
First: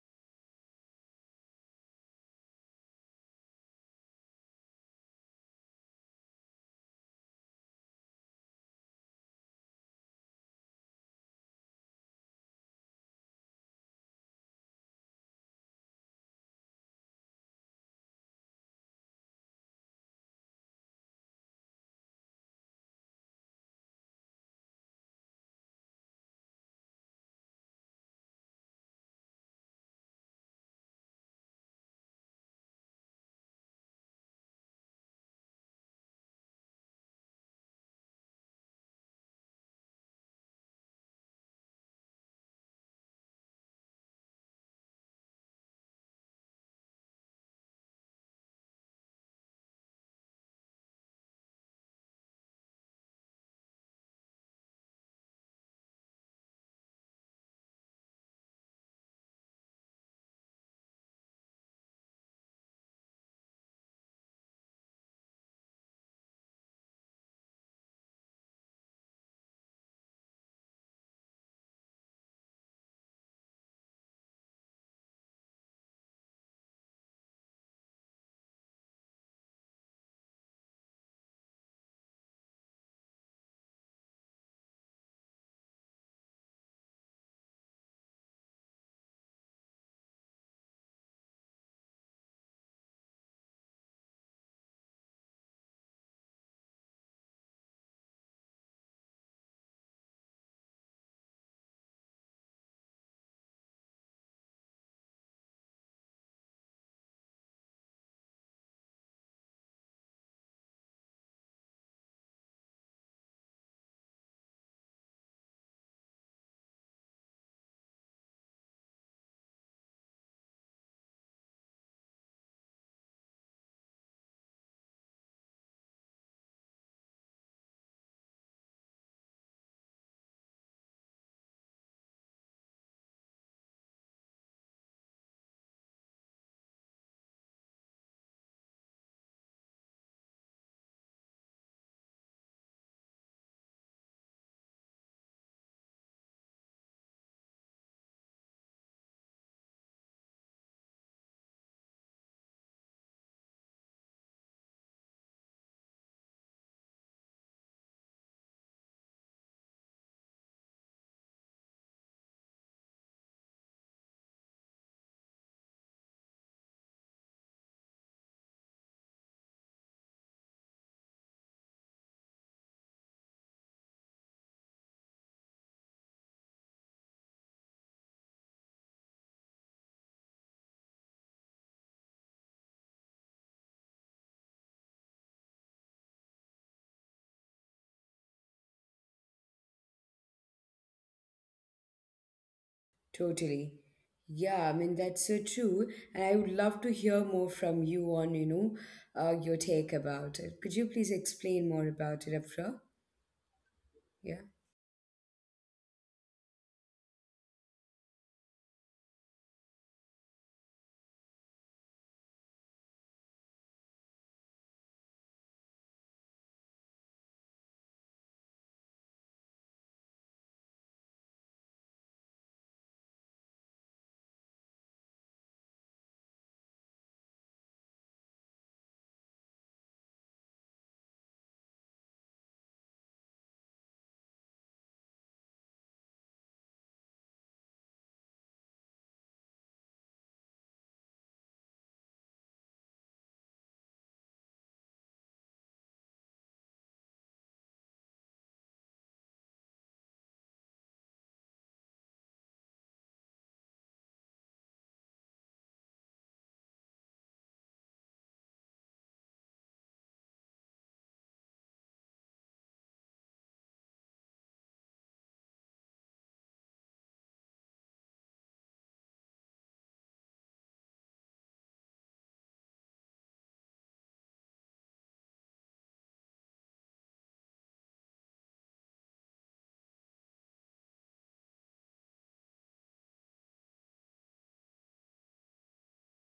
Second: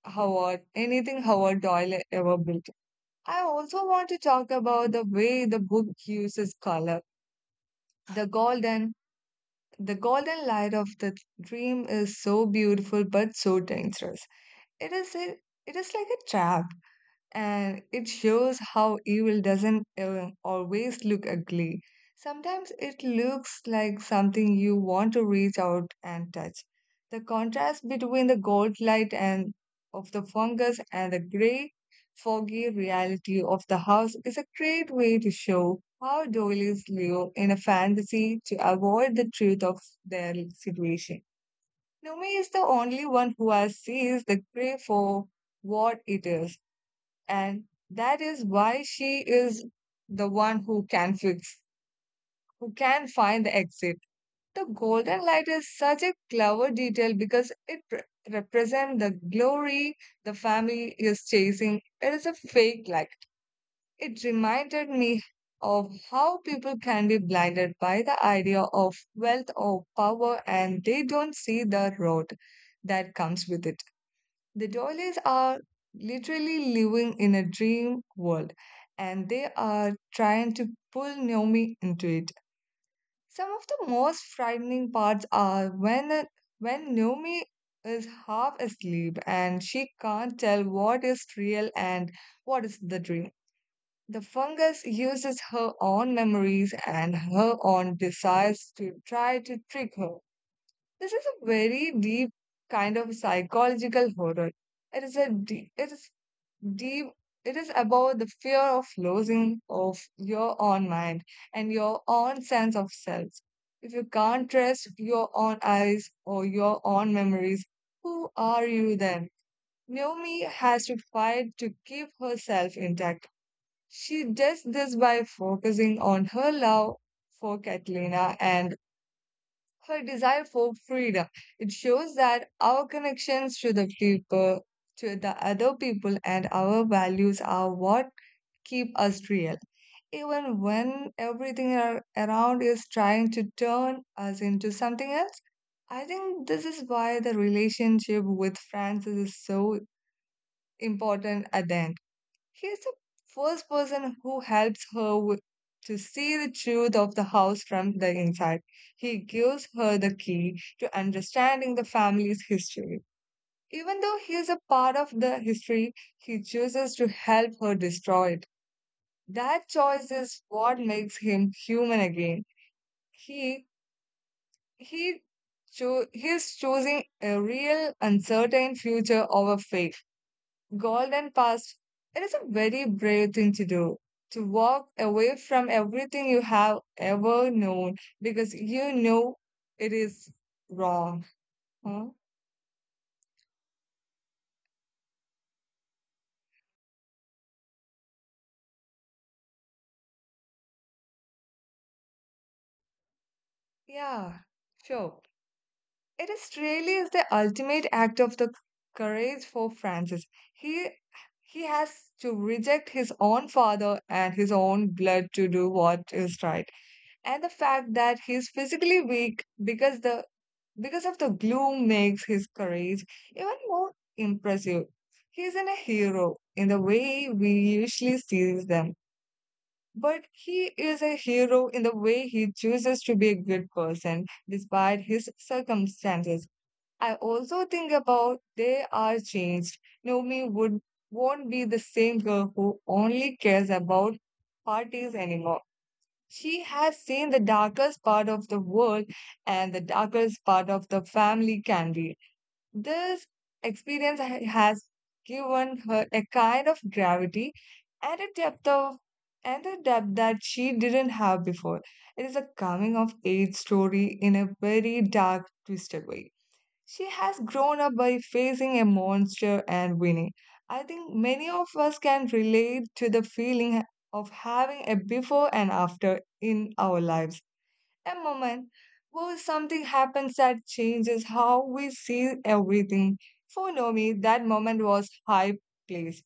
Anything Howard Doyle ever built. I also want to talk about the way the book uses color. The golden, the golden light of the dream is so beautiful but so dangerous. It is a, it is like a trap, and it shows how evil doesn't even always look ugly. Sometimes it looks like something you want to reach out and touch. The contrast between the gold light and of the fungus and the gray, foggy reality of the house is a great way to show how doilies live in a fantasy to avoid the truth of their situation. Numi is the only one who has sees the gray for what it is. And that is why she is the one who can who can find the exit. The golden light is such a clever detail because it represents the glory the family is chasing. It is a fake light. It reminded me of how people can be blinded by the idea of wealth or power, and they don't see the road that comes with it. The doilies are literally living in a dream world, and they are trying to pull Naomi into it. Some of the most frightening parts are when Naomi is half asleep and she can't tell what is real and what is the dream. The fungus uses her own memories and her own desires to try to trick her. This is a very deep kind of psychological horror. It is a it is deep. It is about the fear of losing of your own mind and your own sense of self. If you can't trust your own eyes or your own memories, who are you then? Naomi has to fight to keep herself intact. She does this by focusing on her love for Catalina and her desire for freedom. It shows that our connections to the other people and our values are what keep us real, even when everything around is trying to turn us into something else. I think this is why the relationship with Francis is so important at the end. He is the first person who helps to see the truth of the house from the inside. He gives her the key to understanding the family's history. Even though he is a part of the history, he chooses to help her destroy it. That choice is what makes him human again. He he cho- he's choosing a real uncertain future over fake golden past. It is a very brave thing to do. To walk away from everything you have ever known because you know it is wrong. Huh? totally. Yeah, I mean that's so true, and I would love to hear more from you on your take about it. Could you please explain more about it, Afra? Yeah, Yeah. sure. It is really is the ultimate act of the courage for Francis. He he has to reject his own father and his own blood to do what is right. And the fact that he is physically weak because of the gloom makes his courage even more impressive. He isn't a hero in the way we usually see them. But he is a hero in the way he chooses to be a good person despite his circumstances. I also think about they are changed. Naomi would won't be the same girl who only cares about parties anymore. She has seen the darkest part of the world and the darkest part of the family can be. This experience has given her a kind of gravity and a depth of and a depth that she didn't have before. It is a coming of age story in a very dark, twisted way. She has grown up by facing a monster and winning. I think many of us can relate to the feeling of having a before and after in our lives. A moment where something happens that changes how we see everything. For Nomi, that moment was high place,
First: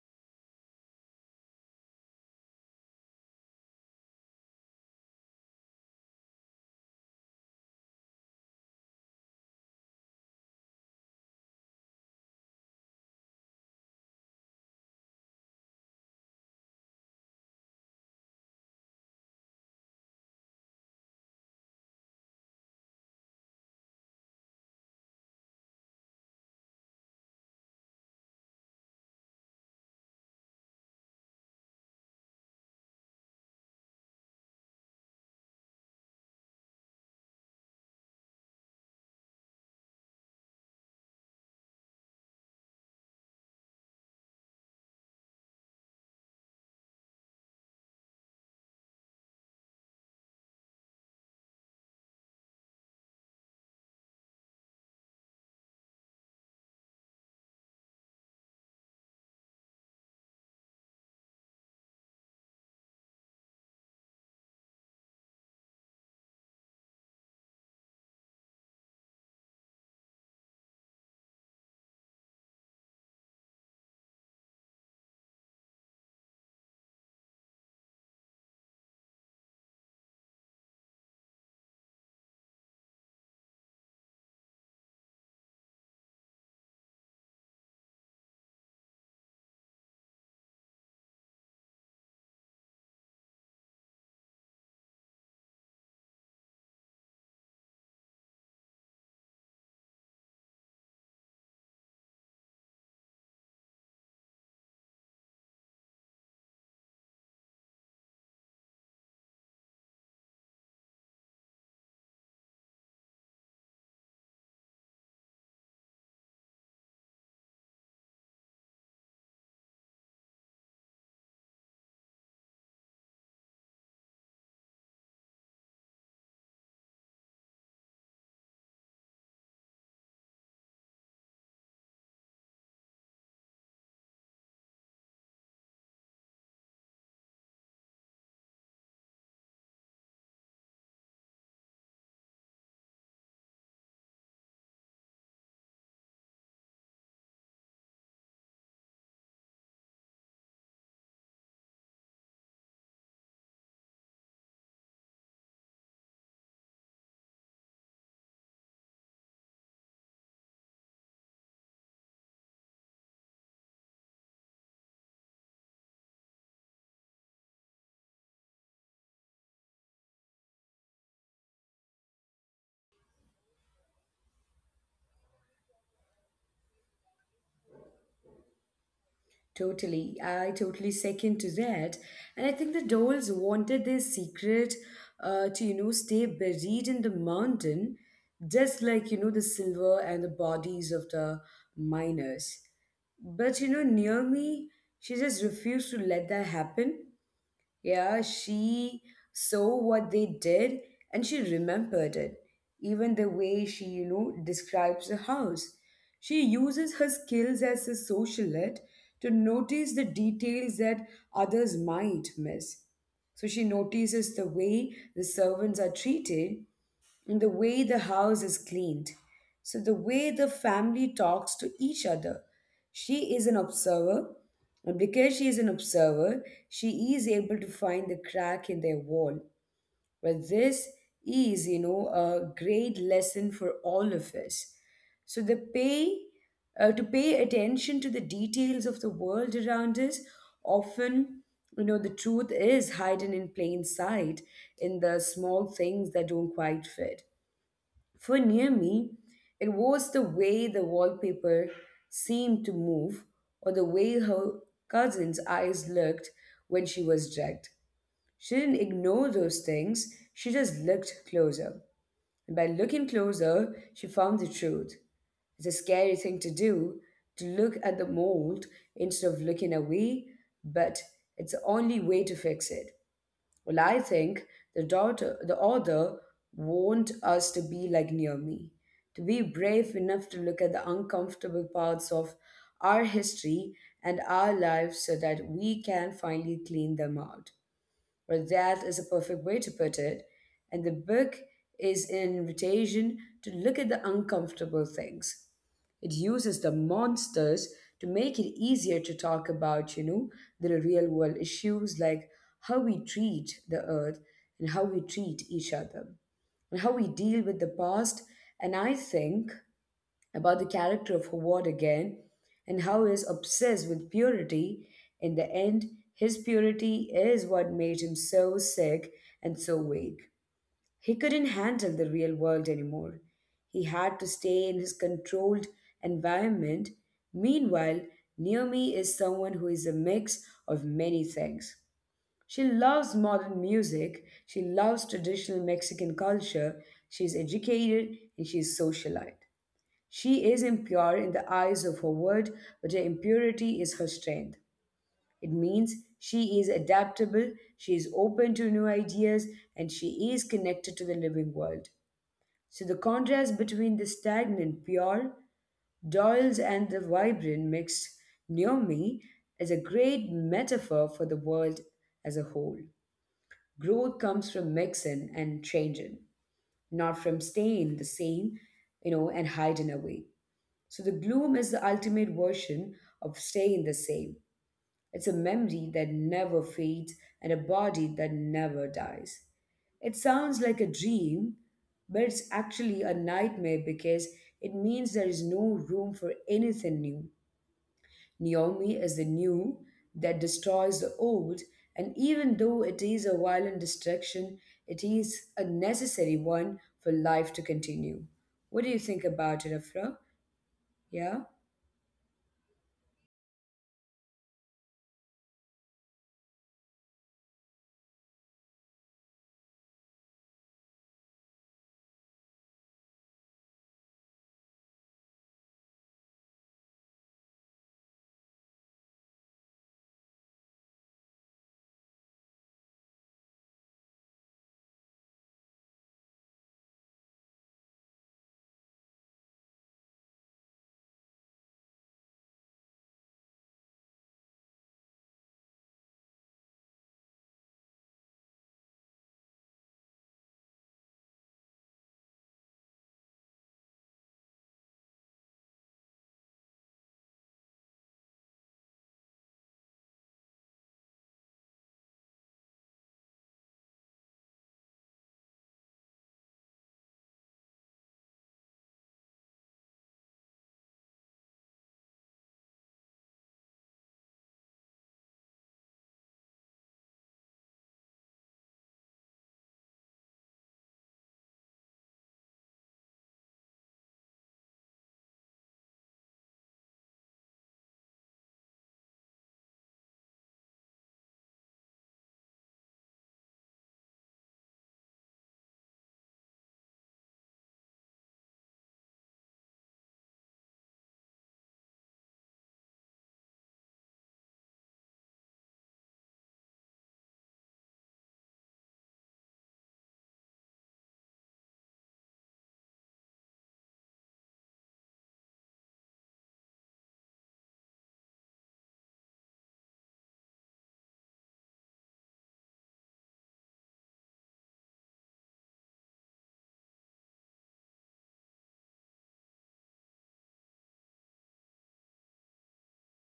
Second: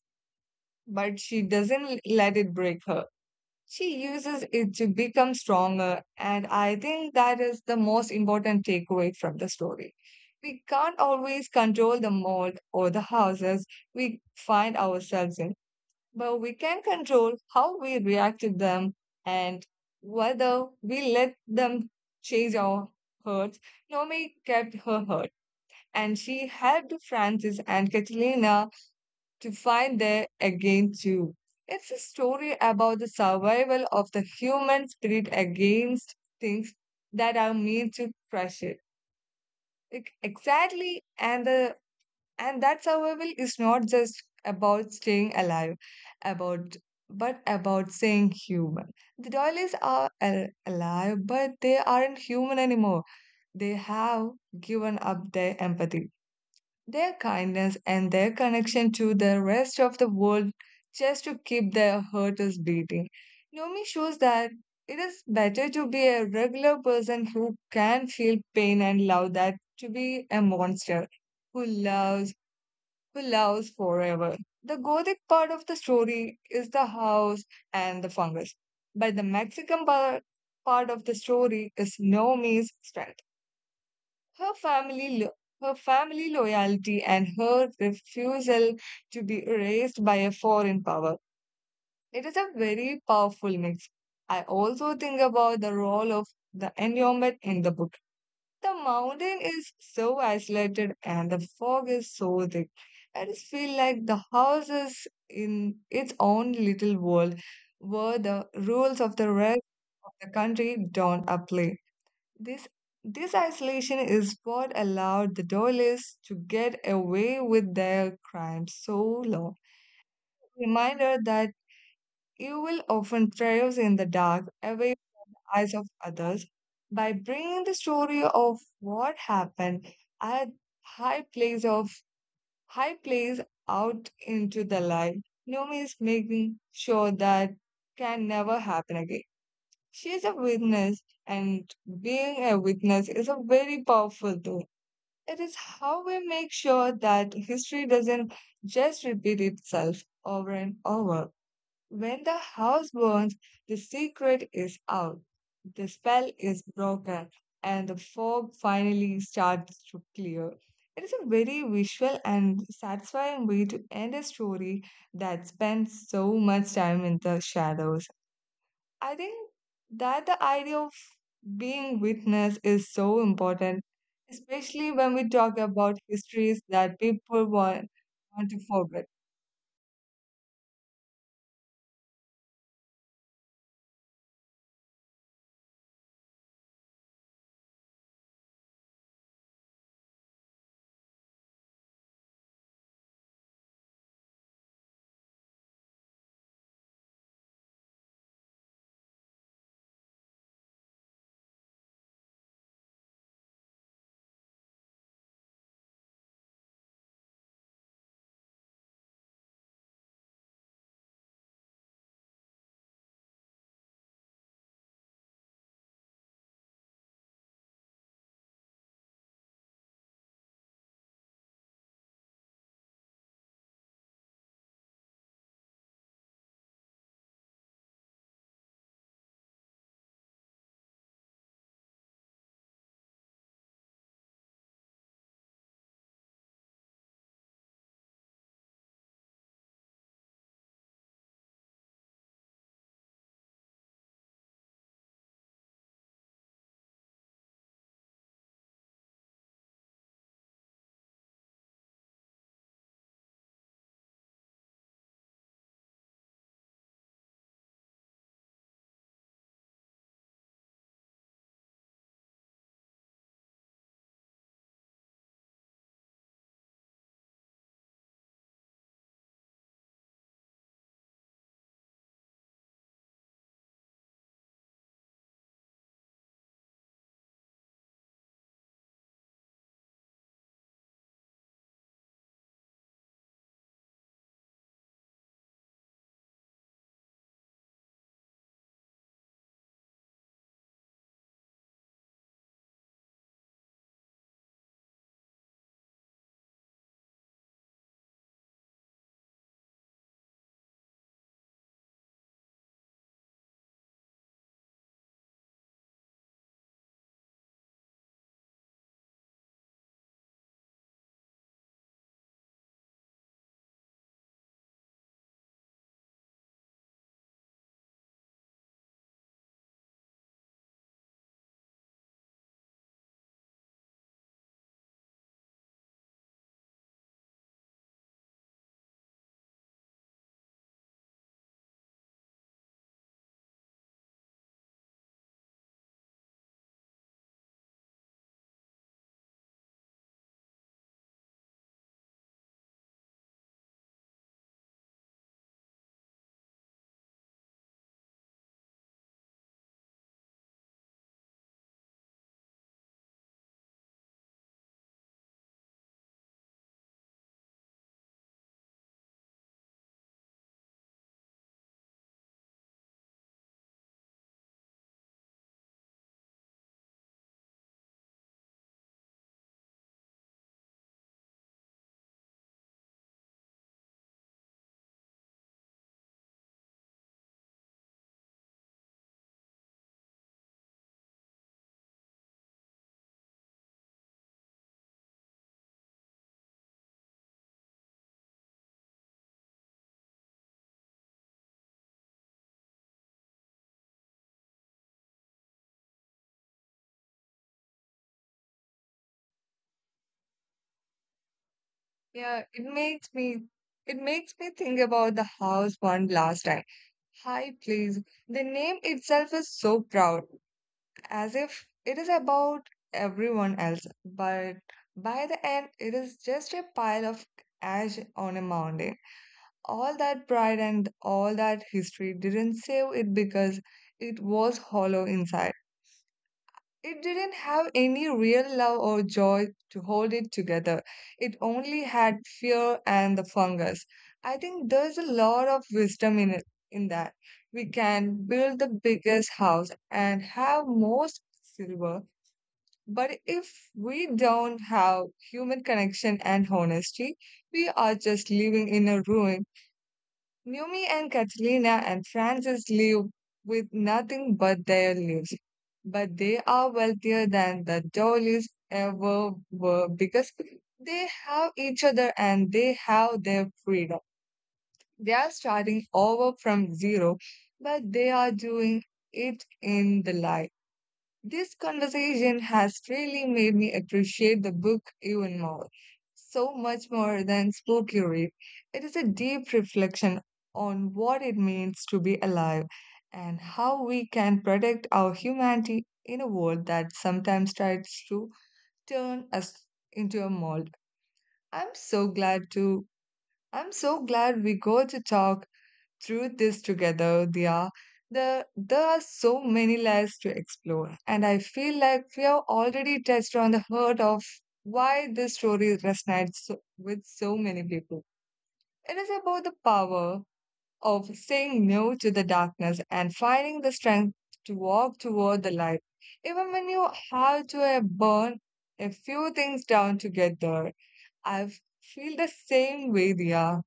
but she doesn't let it break her. She uses it to become stronger, and I think that is the most important takeaway from the story. We can't always control the mold or the houses we find ourselves in, but we can control how we react to them and whether we let them change our hurts. Naomi kept her hurt, and she helped Francis and Catalina to find there again too. It's a story about the survival of the human spirit against things that are made to crush it. Like, exactly, and the and that survival is not just about staying alive, about but about staying human. The doilies are alive, but they aren't human anymore. They have given up their empathy, their kindness, and their connection to the rest of the world just to keep their hearts beating. Nomi shows that it is better to be a regular person who can feel pain and love that to be a monster who loves, who loves forever. The Gothic part of the story is the house and the fungus, but the Mexican part of the story is Nomi's strength. Her her family loyalty and her refusal to be erased by a foreign power. It is a very powerful mix. I also think about the role of the environment in the book. The mountain is so isolated and the fog is so thick. I just feel like the house is in its own little world where the rules of the rest of the country don't apply. This this isolation is what allowed the Doylists to get away with their crimes so long. Reminder that evil often thrives in the dark, away from the eyes of others. By bringing the story of what happened at high place of high place out into the light, Numi is making sure that can never happen again. She is a witness, and being a witness is a very powerful tool. It is how we make sure that history doesn't just repeat itself over and over. When the house burns, the secret is out, the spell is broken, and the fog finally starts to clear. It is a very visual and satisfying way to end a story that spends so much time in the shadows. I think that the idea of being witness is so important, especially when we talk about histories that people want to forget. Totally. I totally second to that. And I think the dolls wanted their secret to, stay buried in the mountain, just like, the silver and the bodies of the miners. But, near me, she just refused to let that happen. Yeah, she saw what they did and she remembered it. Even the way she, describes the house. She uses her skills as a socialite to notice the details that others might miss. So she notices the way the servants are treated and the way the house is cleaned. So, the way the family talks to each other. She is an observer, and because she is an observer, she is able to find the crack in their wall. But this is, a great lesson for all of us. So, the pay to pay attention to the details of the world around us often the truth is hidden in plain sight in the small things that don't quite fit for near me, it was the way the wallpaper seemed to move or the way her cousin's eyes looked when she was dragged. She didn't ignore those things, she just looked closer. And by looking closer, she found the truth. It's a scary thing to do, to look at the mold instead of looking away, but it's the only way to fix it. Well, I think the author want us to be like Naomi, to be brave enough to look at the uncomfortable parts of our history and our lives so that we can finally clean them out. Well, that is a perfect way to put it. And the book is an invitation to look at the uncomfortable things. It uses the monsters to make it easier to talk about, the real world issues like how we treat the earth and how we treat each other and how we deal with the past. And I think about the character of Howard again and how he's obsessed with purity. In the end, his purity is what made him so sick and so weak. He couldn't handle the real world anymore. He had to stay in his controlled environment. Meanwhile, Naomi is someone who is a mix of many things. She loves modern music, she loves traditional Mexican culture, she's educated, and she's socialite. She is impure in the eyes of her world, but her impurity is her strength. It means she is adaptable, she is open to new ideas, and she is connected to the living world. So the contrast between the stagnant, pure Doyles and the vibrant, mixed Naomi is a great metaphor for the world as a whole. Growth comes from mixing and changing, not from staying the same, you know, and hiding away. So the gloom is the ultimate version of staying the same. It's a memory that never fades and a body that never dies. It sounds like a dream, but it's actually a nightmare because it means there is no room for anything new. Naomi is the new that destroys the old, and even though it is a violent destruction, it is a necessary one for life to continue. What do you think about it, Afra? Yeah? Yeah, it makes me think about the house one last time. High place. The name itself is so proud, as if it is about everyone else, but by the end it is just a pile of ash on a mountain. All that pride and all that history didn't save it because it was hollow inside. It didn't have any real love or joy to hold it together. It only had fear and the fungus. I think there's a lot of wisdom in in that. We can build the biggest house and have most silver, but if we don't have human connection and honesty, we are just living in a ruin. Numi and Katrina and Francis live with nothing but their lives, but they are wealthier than the Jollies ever were because they have each other and they have their freedom. They are starting over from zero, but they are doing it in the light. This conversation has really made me appreciate the book even more, so much more than spooky read. It is a deep reflection on what it means to be alive and how we can protect our humanity in a world that sometimes tries to turn us into a mold. I'm so glad to I'm so glad we got to talk through this together, Dia. There are so many layers to explore, and I feel like we have already touched on the heart of why this story resonates with so many people. It is about the power of saying no to the darkness and finding the strength to walk toward the light, even when you have to burn a few things down to get there. I feel the same way, Dia.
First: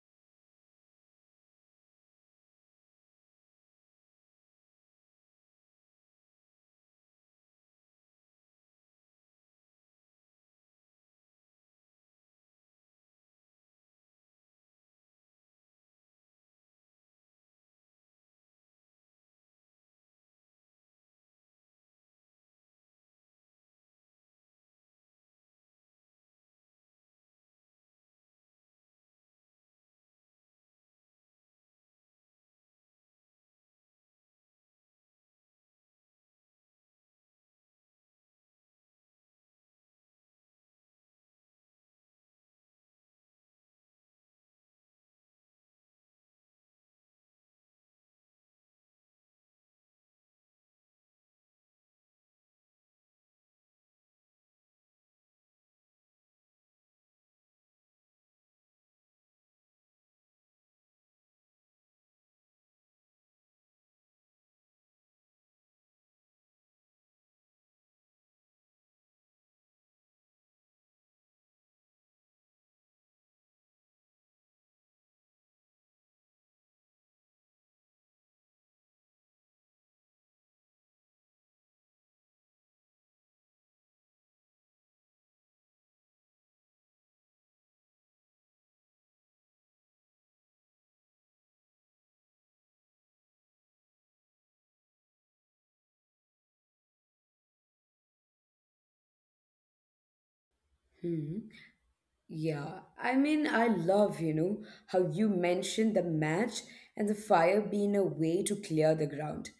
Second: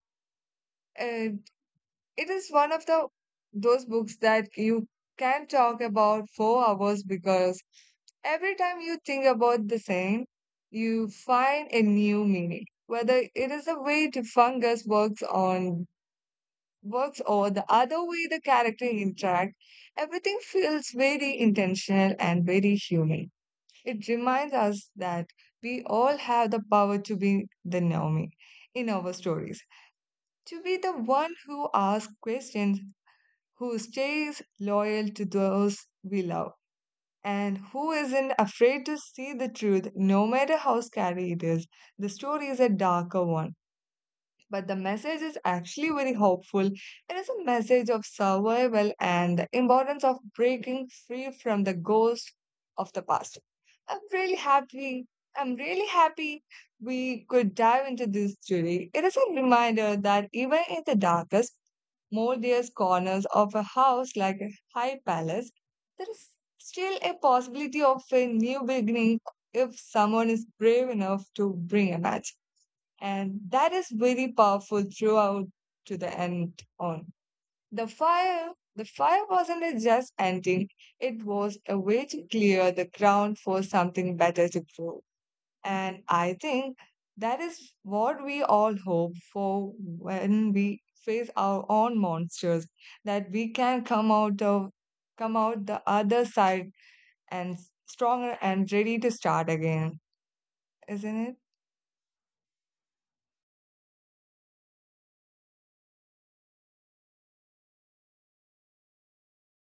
It is one of the those books that you can talk about for hours because every time you think about the same, you find a new meaning. Whether it is the way the fungus works or the other way the character interact, everything feels very intentional and very human. It reminds us that we all have the power to be the Naomi in our stories, to be the one who asks questions, who stays loyal to those we love, and who isn't afraid to see the truth no matter how scary it is. The story is a darker one, but the message is actually very hopeful. It is a message of survival and the importance of breaking free from the ghost of the past. I'm really happy. I'm really happy we could dive into this today. It is a reminder that even in the darkest, moldiest corners of a house like a high palace, there is still a possibility of a new beginning if someone is brave enough to bring a match, and that is very powerful throughout to the end. On the fire, the fire wasn't just ending, it was a way to clear the ground for something better to grow. And I think that is what we all hope for when we face our own monsters, that we can come out the other side and stronger and ready to start again, isn't it? Hmm. Yeah, I mean, I love, you know, how you mentioned the match and the fire being a way to clear the ground,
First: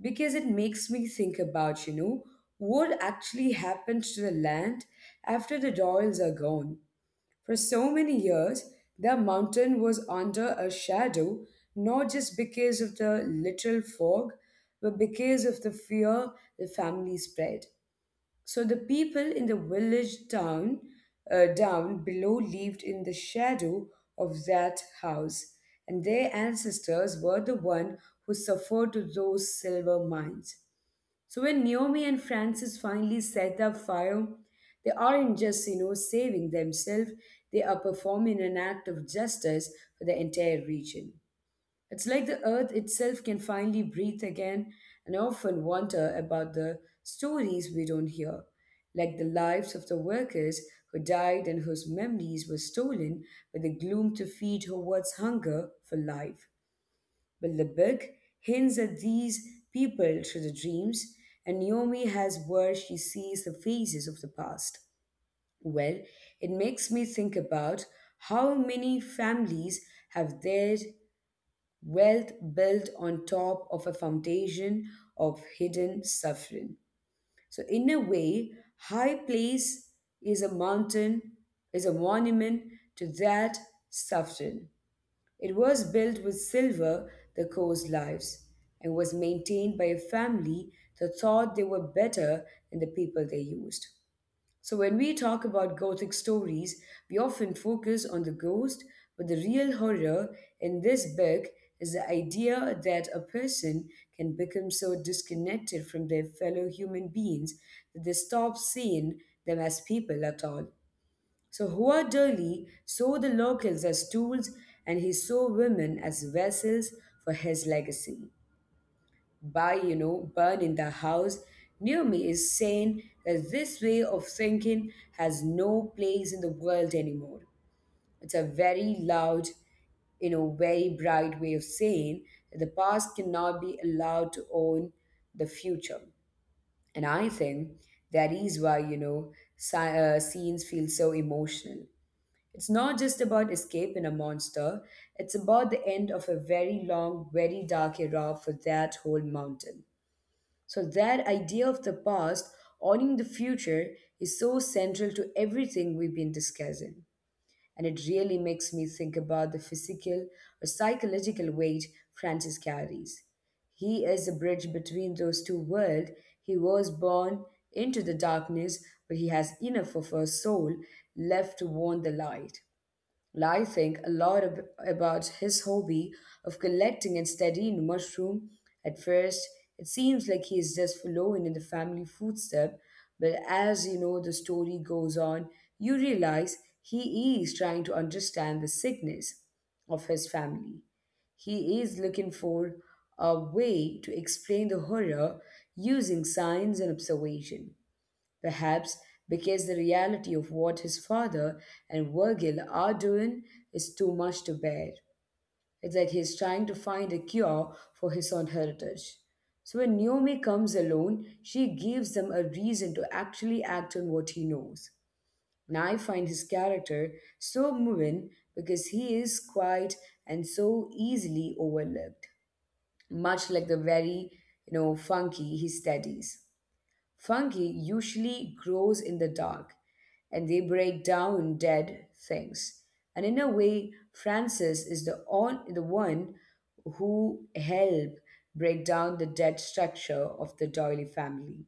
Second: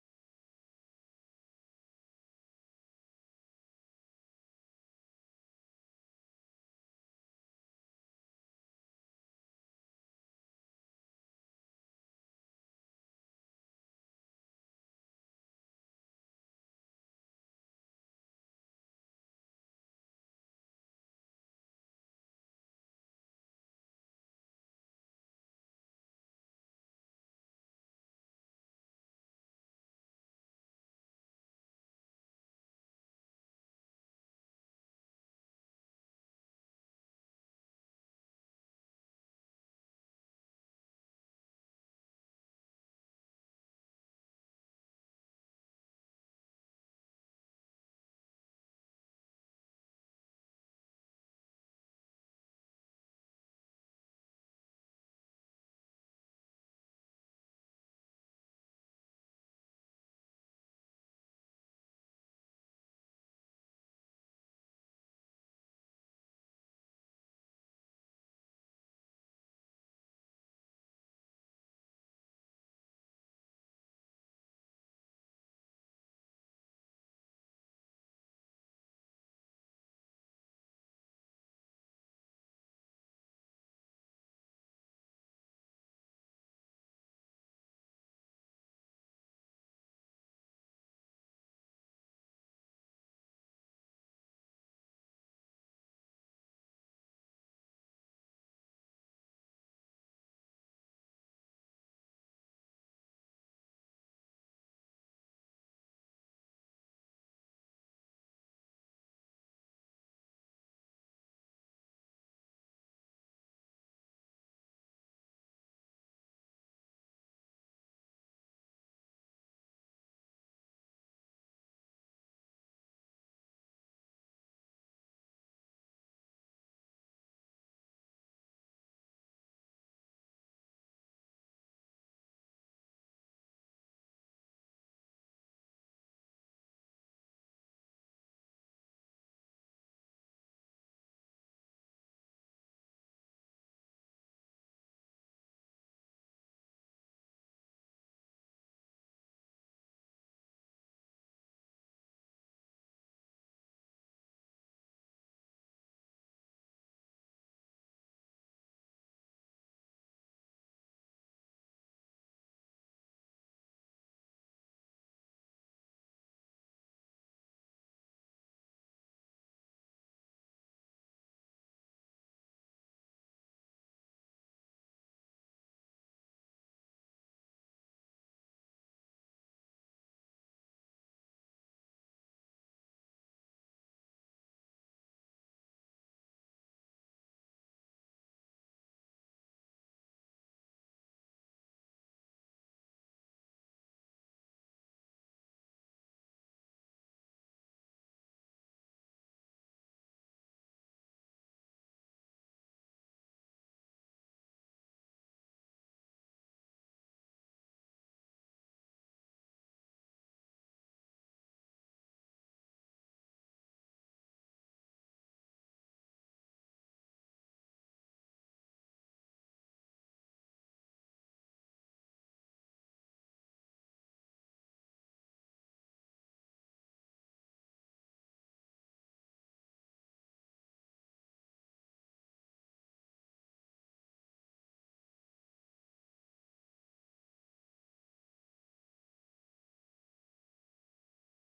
because it makes me think about, you know, what actually happened to the land after the royals are gone. For so many years, the mountain was under a shadow, not just because of the literal fog, but because of the fear the family spread. So the people in the village town down below lived in the shadow of that house, and their ancestors were the one who suffered to those silver mines. So when Naomi and Francis finally set up fire, they aren't just, you know, saving themselves; they are performing an act of justice for the entire region. It's like the earth itself can finally breathe again, and I often wonder about the stories we don't hear, like the lives of the workers who died and whose memories were stolen by the gloom to feed Howard's hunger for life. But the book hints at these people through the dreams, and Naomi has where she sees the faces of the past. Well, it makes me think about how many families have their wealth built on top of a foundation of hidden suffering. So, in a way, high place is a mountain, is a monument to that suffering. It was built with silver that caused lives and was maintained by a family that thought they were better than the people they used. So, when we talk about Gothic stories, we often focus on the ghost, but the real horror in this book is the idea that a person can become so disconnected from their fellow human beings that they stop seeing them as people at all. So, Hua Durley saw the locals as tools and he saw women as vessels for his legacy. By, you know, burn in the house, near me is saying that this way of thinking has no place in the world anymore. It's a very loud, you know, very bright way of saying that the past cannot be allowed to own the future. And I think that is why, you know, scenes feel so emotional. It's not just about escaping a monster. It's about the end of a very long, very dark era for that whole mountain. So, that idea of the past owning the future is so central to everything we've been discussing. And it really makes me think about the physical or psychological weight Francis carries. He is a bridge between those two worlds. He was born into the darkness, but he has enough of a soul left to warn the light. Well, I think a lot about his hobby of collecting and studying mushroom. At first, it seems like he is just following in the family footstep, but as you know the story goes on, you realize he is trying to understand the sickness of his family. He is looking for a way to explain the horror using science and observation. Perhaps because the reality of what his father and Virgil are doing is too much to bear. It's like he's trying to find a cure for his own heritage. So when Naomi comes alone, she gives them a reason to actually act on what he knows. And I find his character so moving because he is quiet and so easily overlooked, much like the very, you know, funky he studies. Fungi usually grows in the dark, and they break down dead things. And in a way, Francis is the one who help break down the dead structure of the doily family.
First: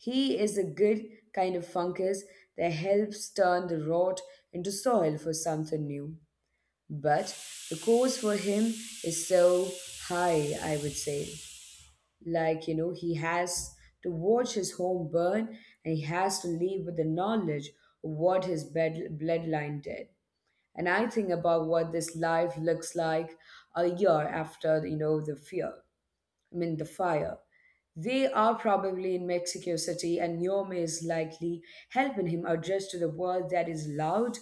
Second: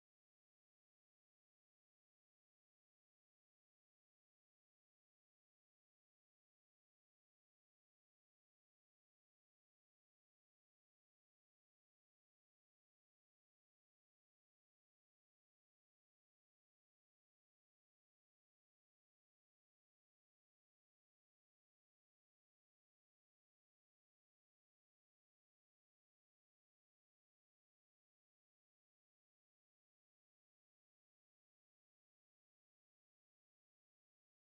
He is a good kind of fungus that helps turn the rot into soil for something new. But the cost for him is so high, I would say. Like, you know, he has to watch his home burn and he has to leave with the knowledge of what his bloodline did. And I think about what this life looks like a year after, you know, the fear, I mean, the fire. They are probably in Mexico City, and Yome is likely helping him adjust to the world that is loud,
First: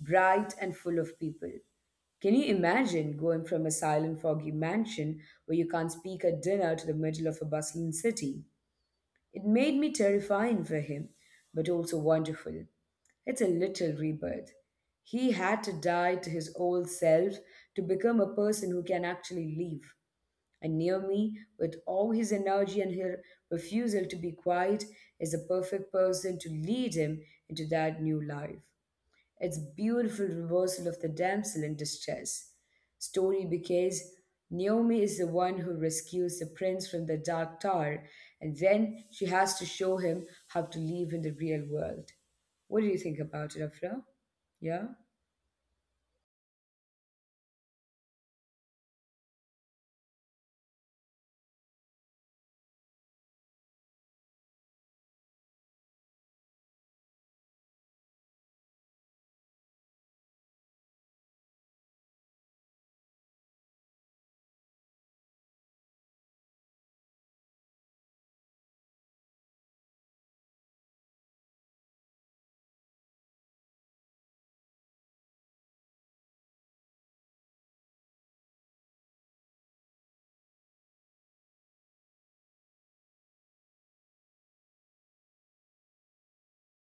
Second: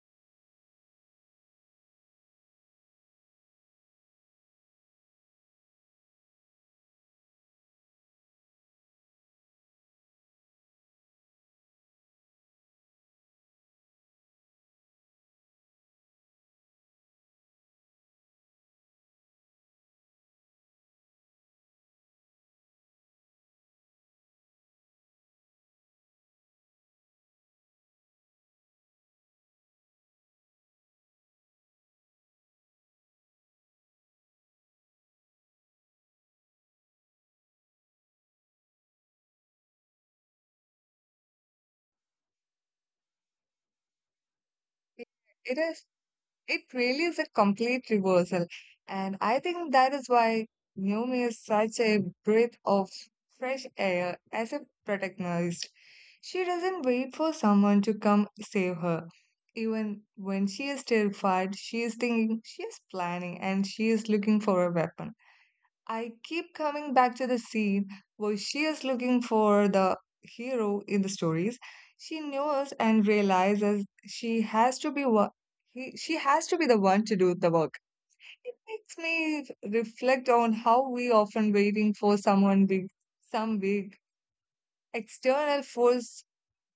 bright, and full of people. Can you imagine going from a silent, foggy mansion where you can't speak at dinner to the middle of a bustling city? It made me terrifying for him, but also wonderful. It's a little rebirth. He had to die to his old self to become a person who can actually live. And near me, with all his energy and her refusal to be quiet, is the perfect person to lead him into that new life. It's beautiful reversal of the damsel in distress story because Naomi is the one who rescues the prince from the dark tower and then she has to show him how to live in the real world. What do you think about it, Afra? Yeah? It is It really is a complete reversal. And I think that is why Noom is such a breath of fresh air as a protagonist. She doesn't wait for someone to come save her. Even when she is terrified, she is thinking, she is planning, and she is looking for a weapon. I keep coming back to the scene where she is looking for the hero in the stories. She knows and realizes she has to be she has to be the one to do the work. It makes me reflect on how we often waiting for someone big, some big external force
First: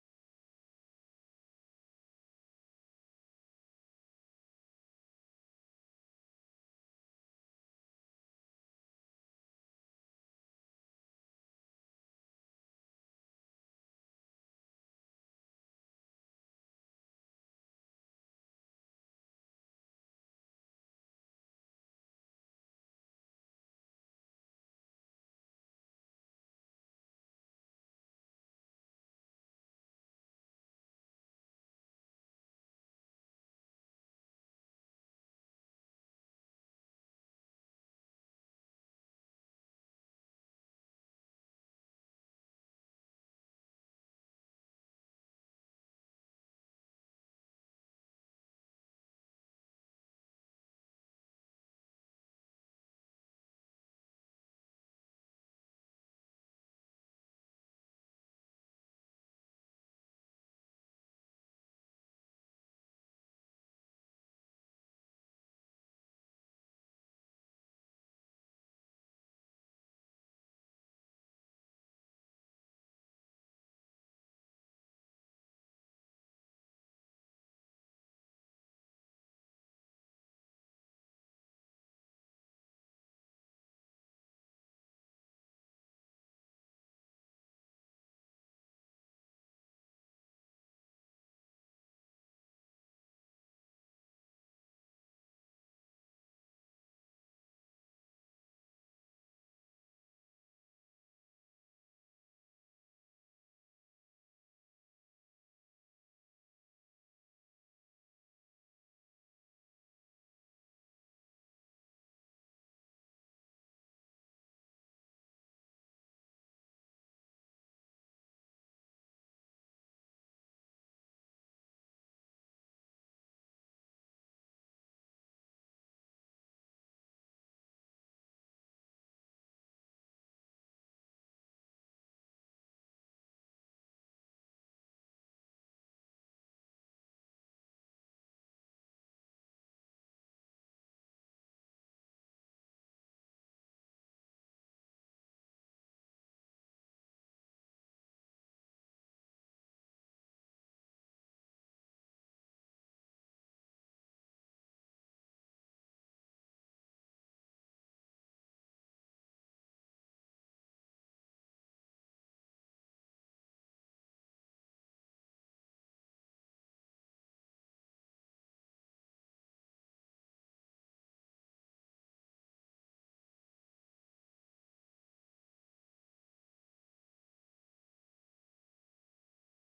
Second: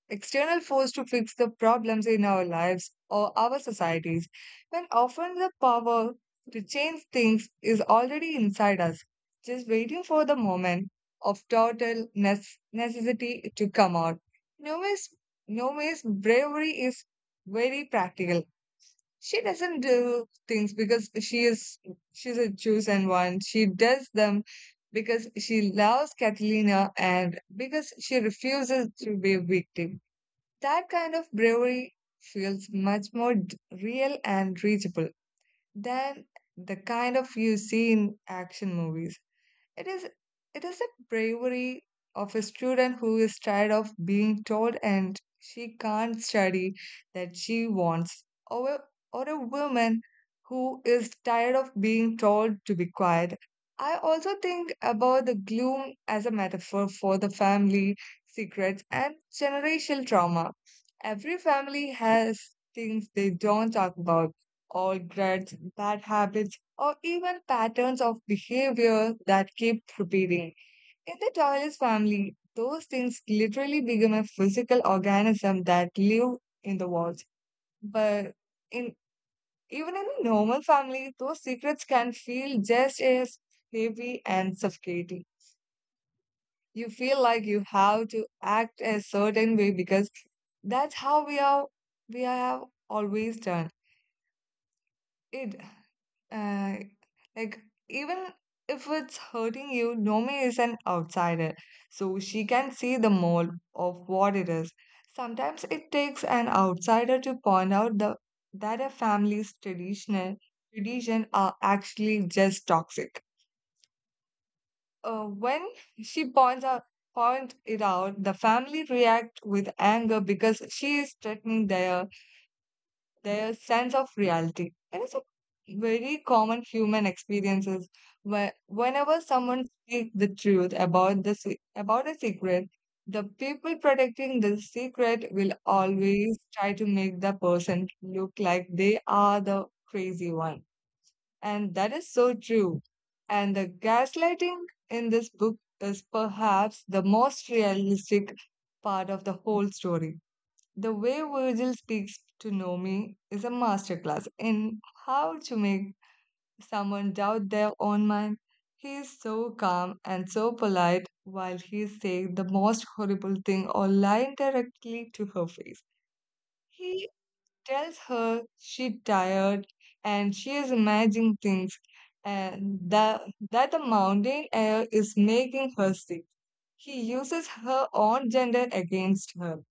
external force to fix the problems in our lives or our societies, when often the power to change things is already inside us, just waiting for the moment of total necessity to come out. Nome's, Nome's bravery is very practical. She doesn't do things because she's a chosen one. She does them because she loves Catalina and because she refuses to be a victim. That kind of bravery feels much more real and reachable than the kind of you see in action movies. It is it is a bravery of a student who is tired of being told and she can't study that she wants, or a, or a woman who is tired of being told to be quiet. I also think about the gloom as a metaphor for the family secrets and generational trauma. Every family has things they don't talk about, old grudges, bad habits, or even patterns of behavior that keep repeating. In the Toiles family, those things literally become a physical organism that live in the walls. But in even in a normal family, those secrets can feel just as heavy and suffocating. You feel like you have to act a certain way because that's how we have always done it. Uh, like, even if it's hurting you, Nomi is an outsider, so she can see the mold of what it is. Sometimes it takes an outsider to point out that a family's tradition are actually just toxic. When she point it out, the family react with anger because she is threatening their sense of reality. And it's a very common human experiences where whenever someone speaks the truth about about a secret, the people protecting the secret will always try to make the person look like they are the crazy one. And that is so true. And the gaslighting in this book is perhaps the most realistic part of the whole story. The way Virgil speaks to Nomi is a masterclass in how to make someone doubt their own mind. He is so calm and so polite while he is saying the most horrible thing or lying directly to her face. He tells her she's tired and she is imagining things and that the mountain air is making her sick. He uses her own gender against her,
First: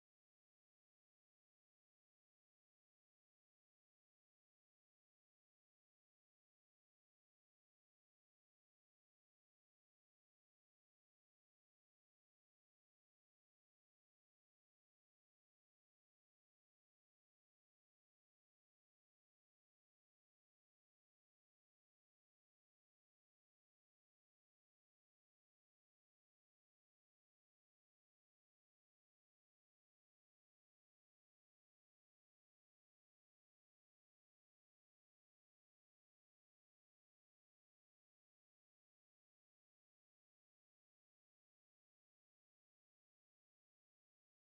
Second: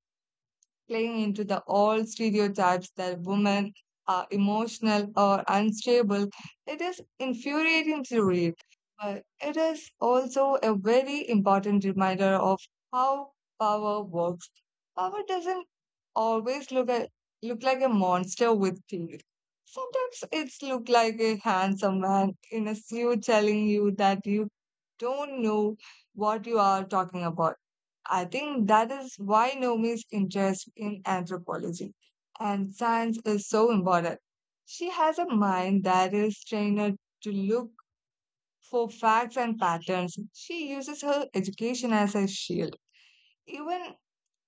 playing into the old stereotypes that women are emotional or unstable. It is infuriating to read, but it is also a very important reminder of how power works. Power doesn't always look at, look like a monster with teeth. Sometimes it's look like a handsome man in a suit telling you that you don't know what you are talking about. I think that is why Nomi's interest in anthropology and science is so important. She has a mind that is trained to look for facts and patterns. She uses her education as a shield. Even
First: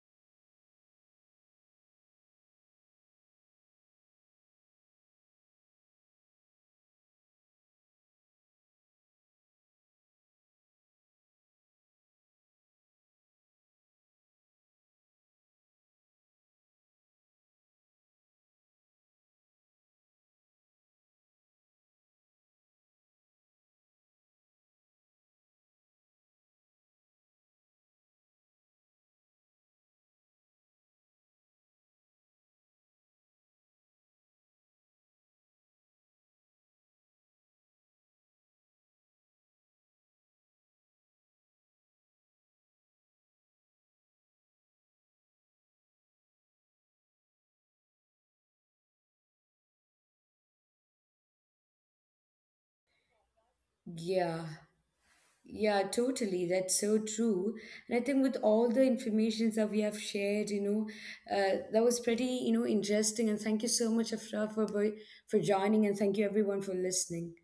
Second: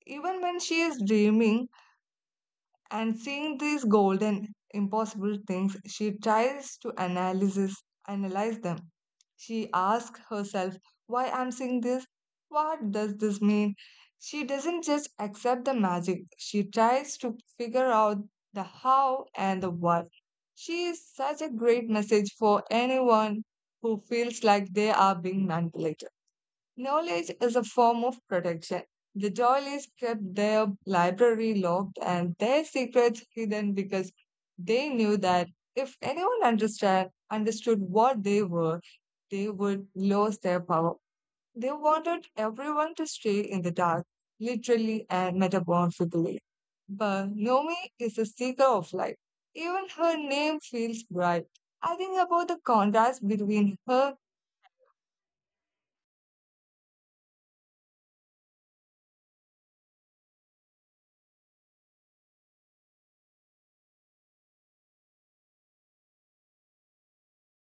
even when she is dreaming and seeing these golden, impossible things, she tries to analyze them. She asks herself, why I'm seeing this? What does this mean? She doesn't just accept the magic. She tries to figure out the how and the what. She is such a great message for anyone who feels like they are being manipulated. Knowledge is a form of protection. The Doilies kept their library locked and their secrets hidden because they knew that if understood what they were, they would lose their power. They wanted everyone to stay in the dark, literally and metaphorically. But Nomi is a seeker of light. Even her name feels bright. I think about the contrast between her Yeah, yeah, totally. That's so true. And I think with all the informations that we have shared, you know, that was pretty, you know, interesting. And thank you so much, Afra, for joining, and thank you everyone for listening.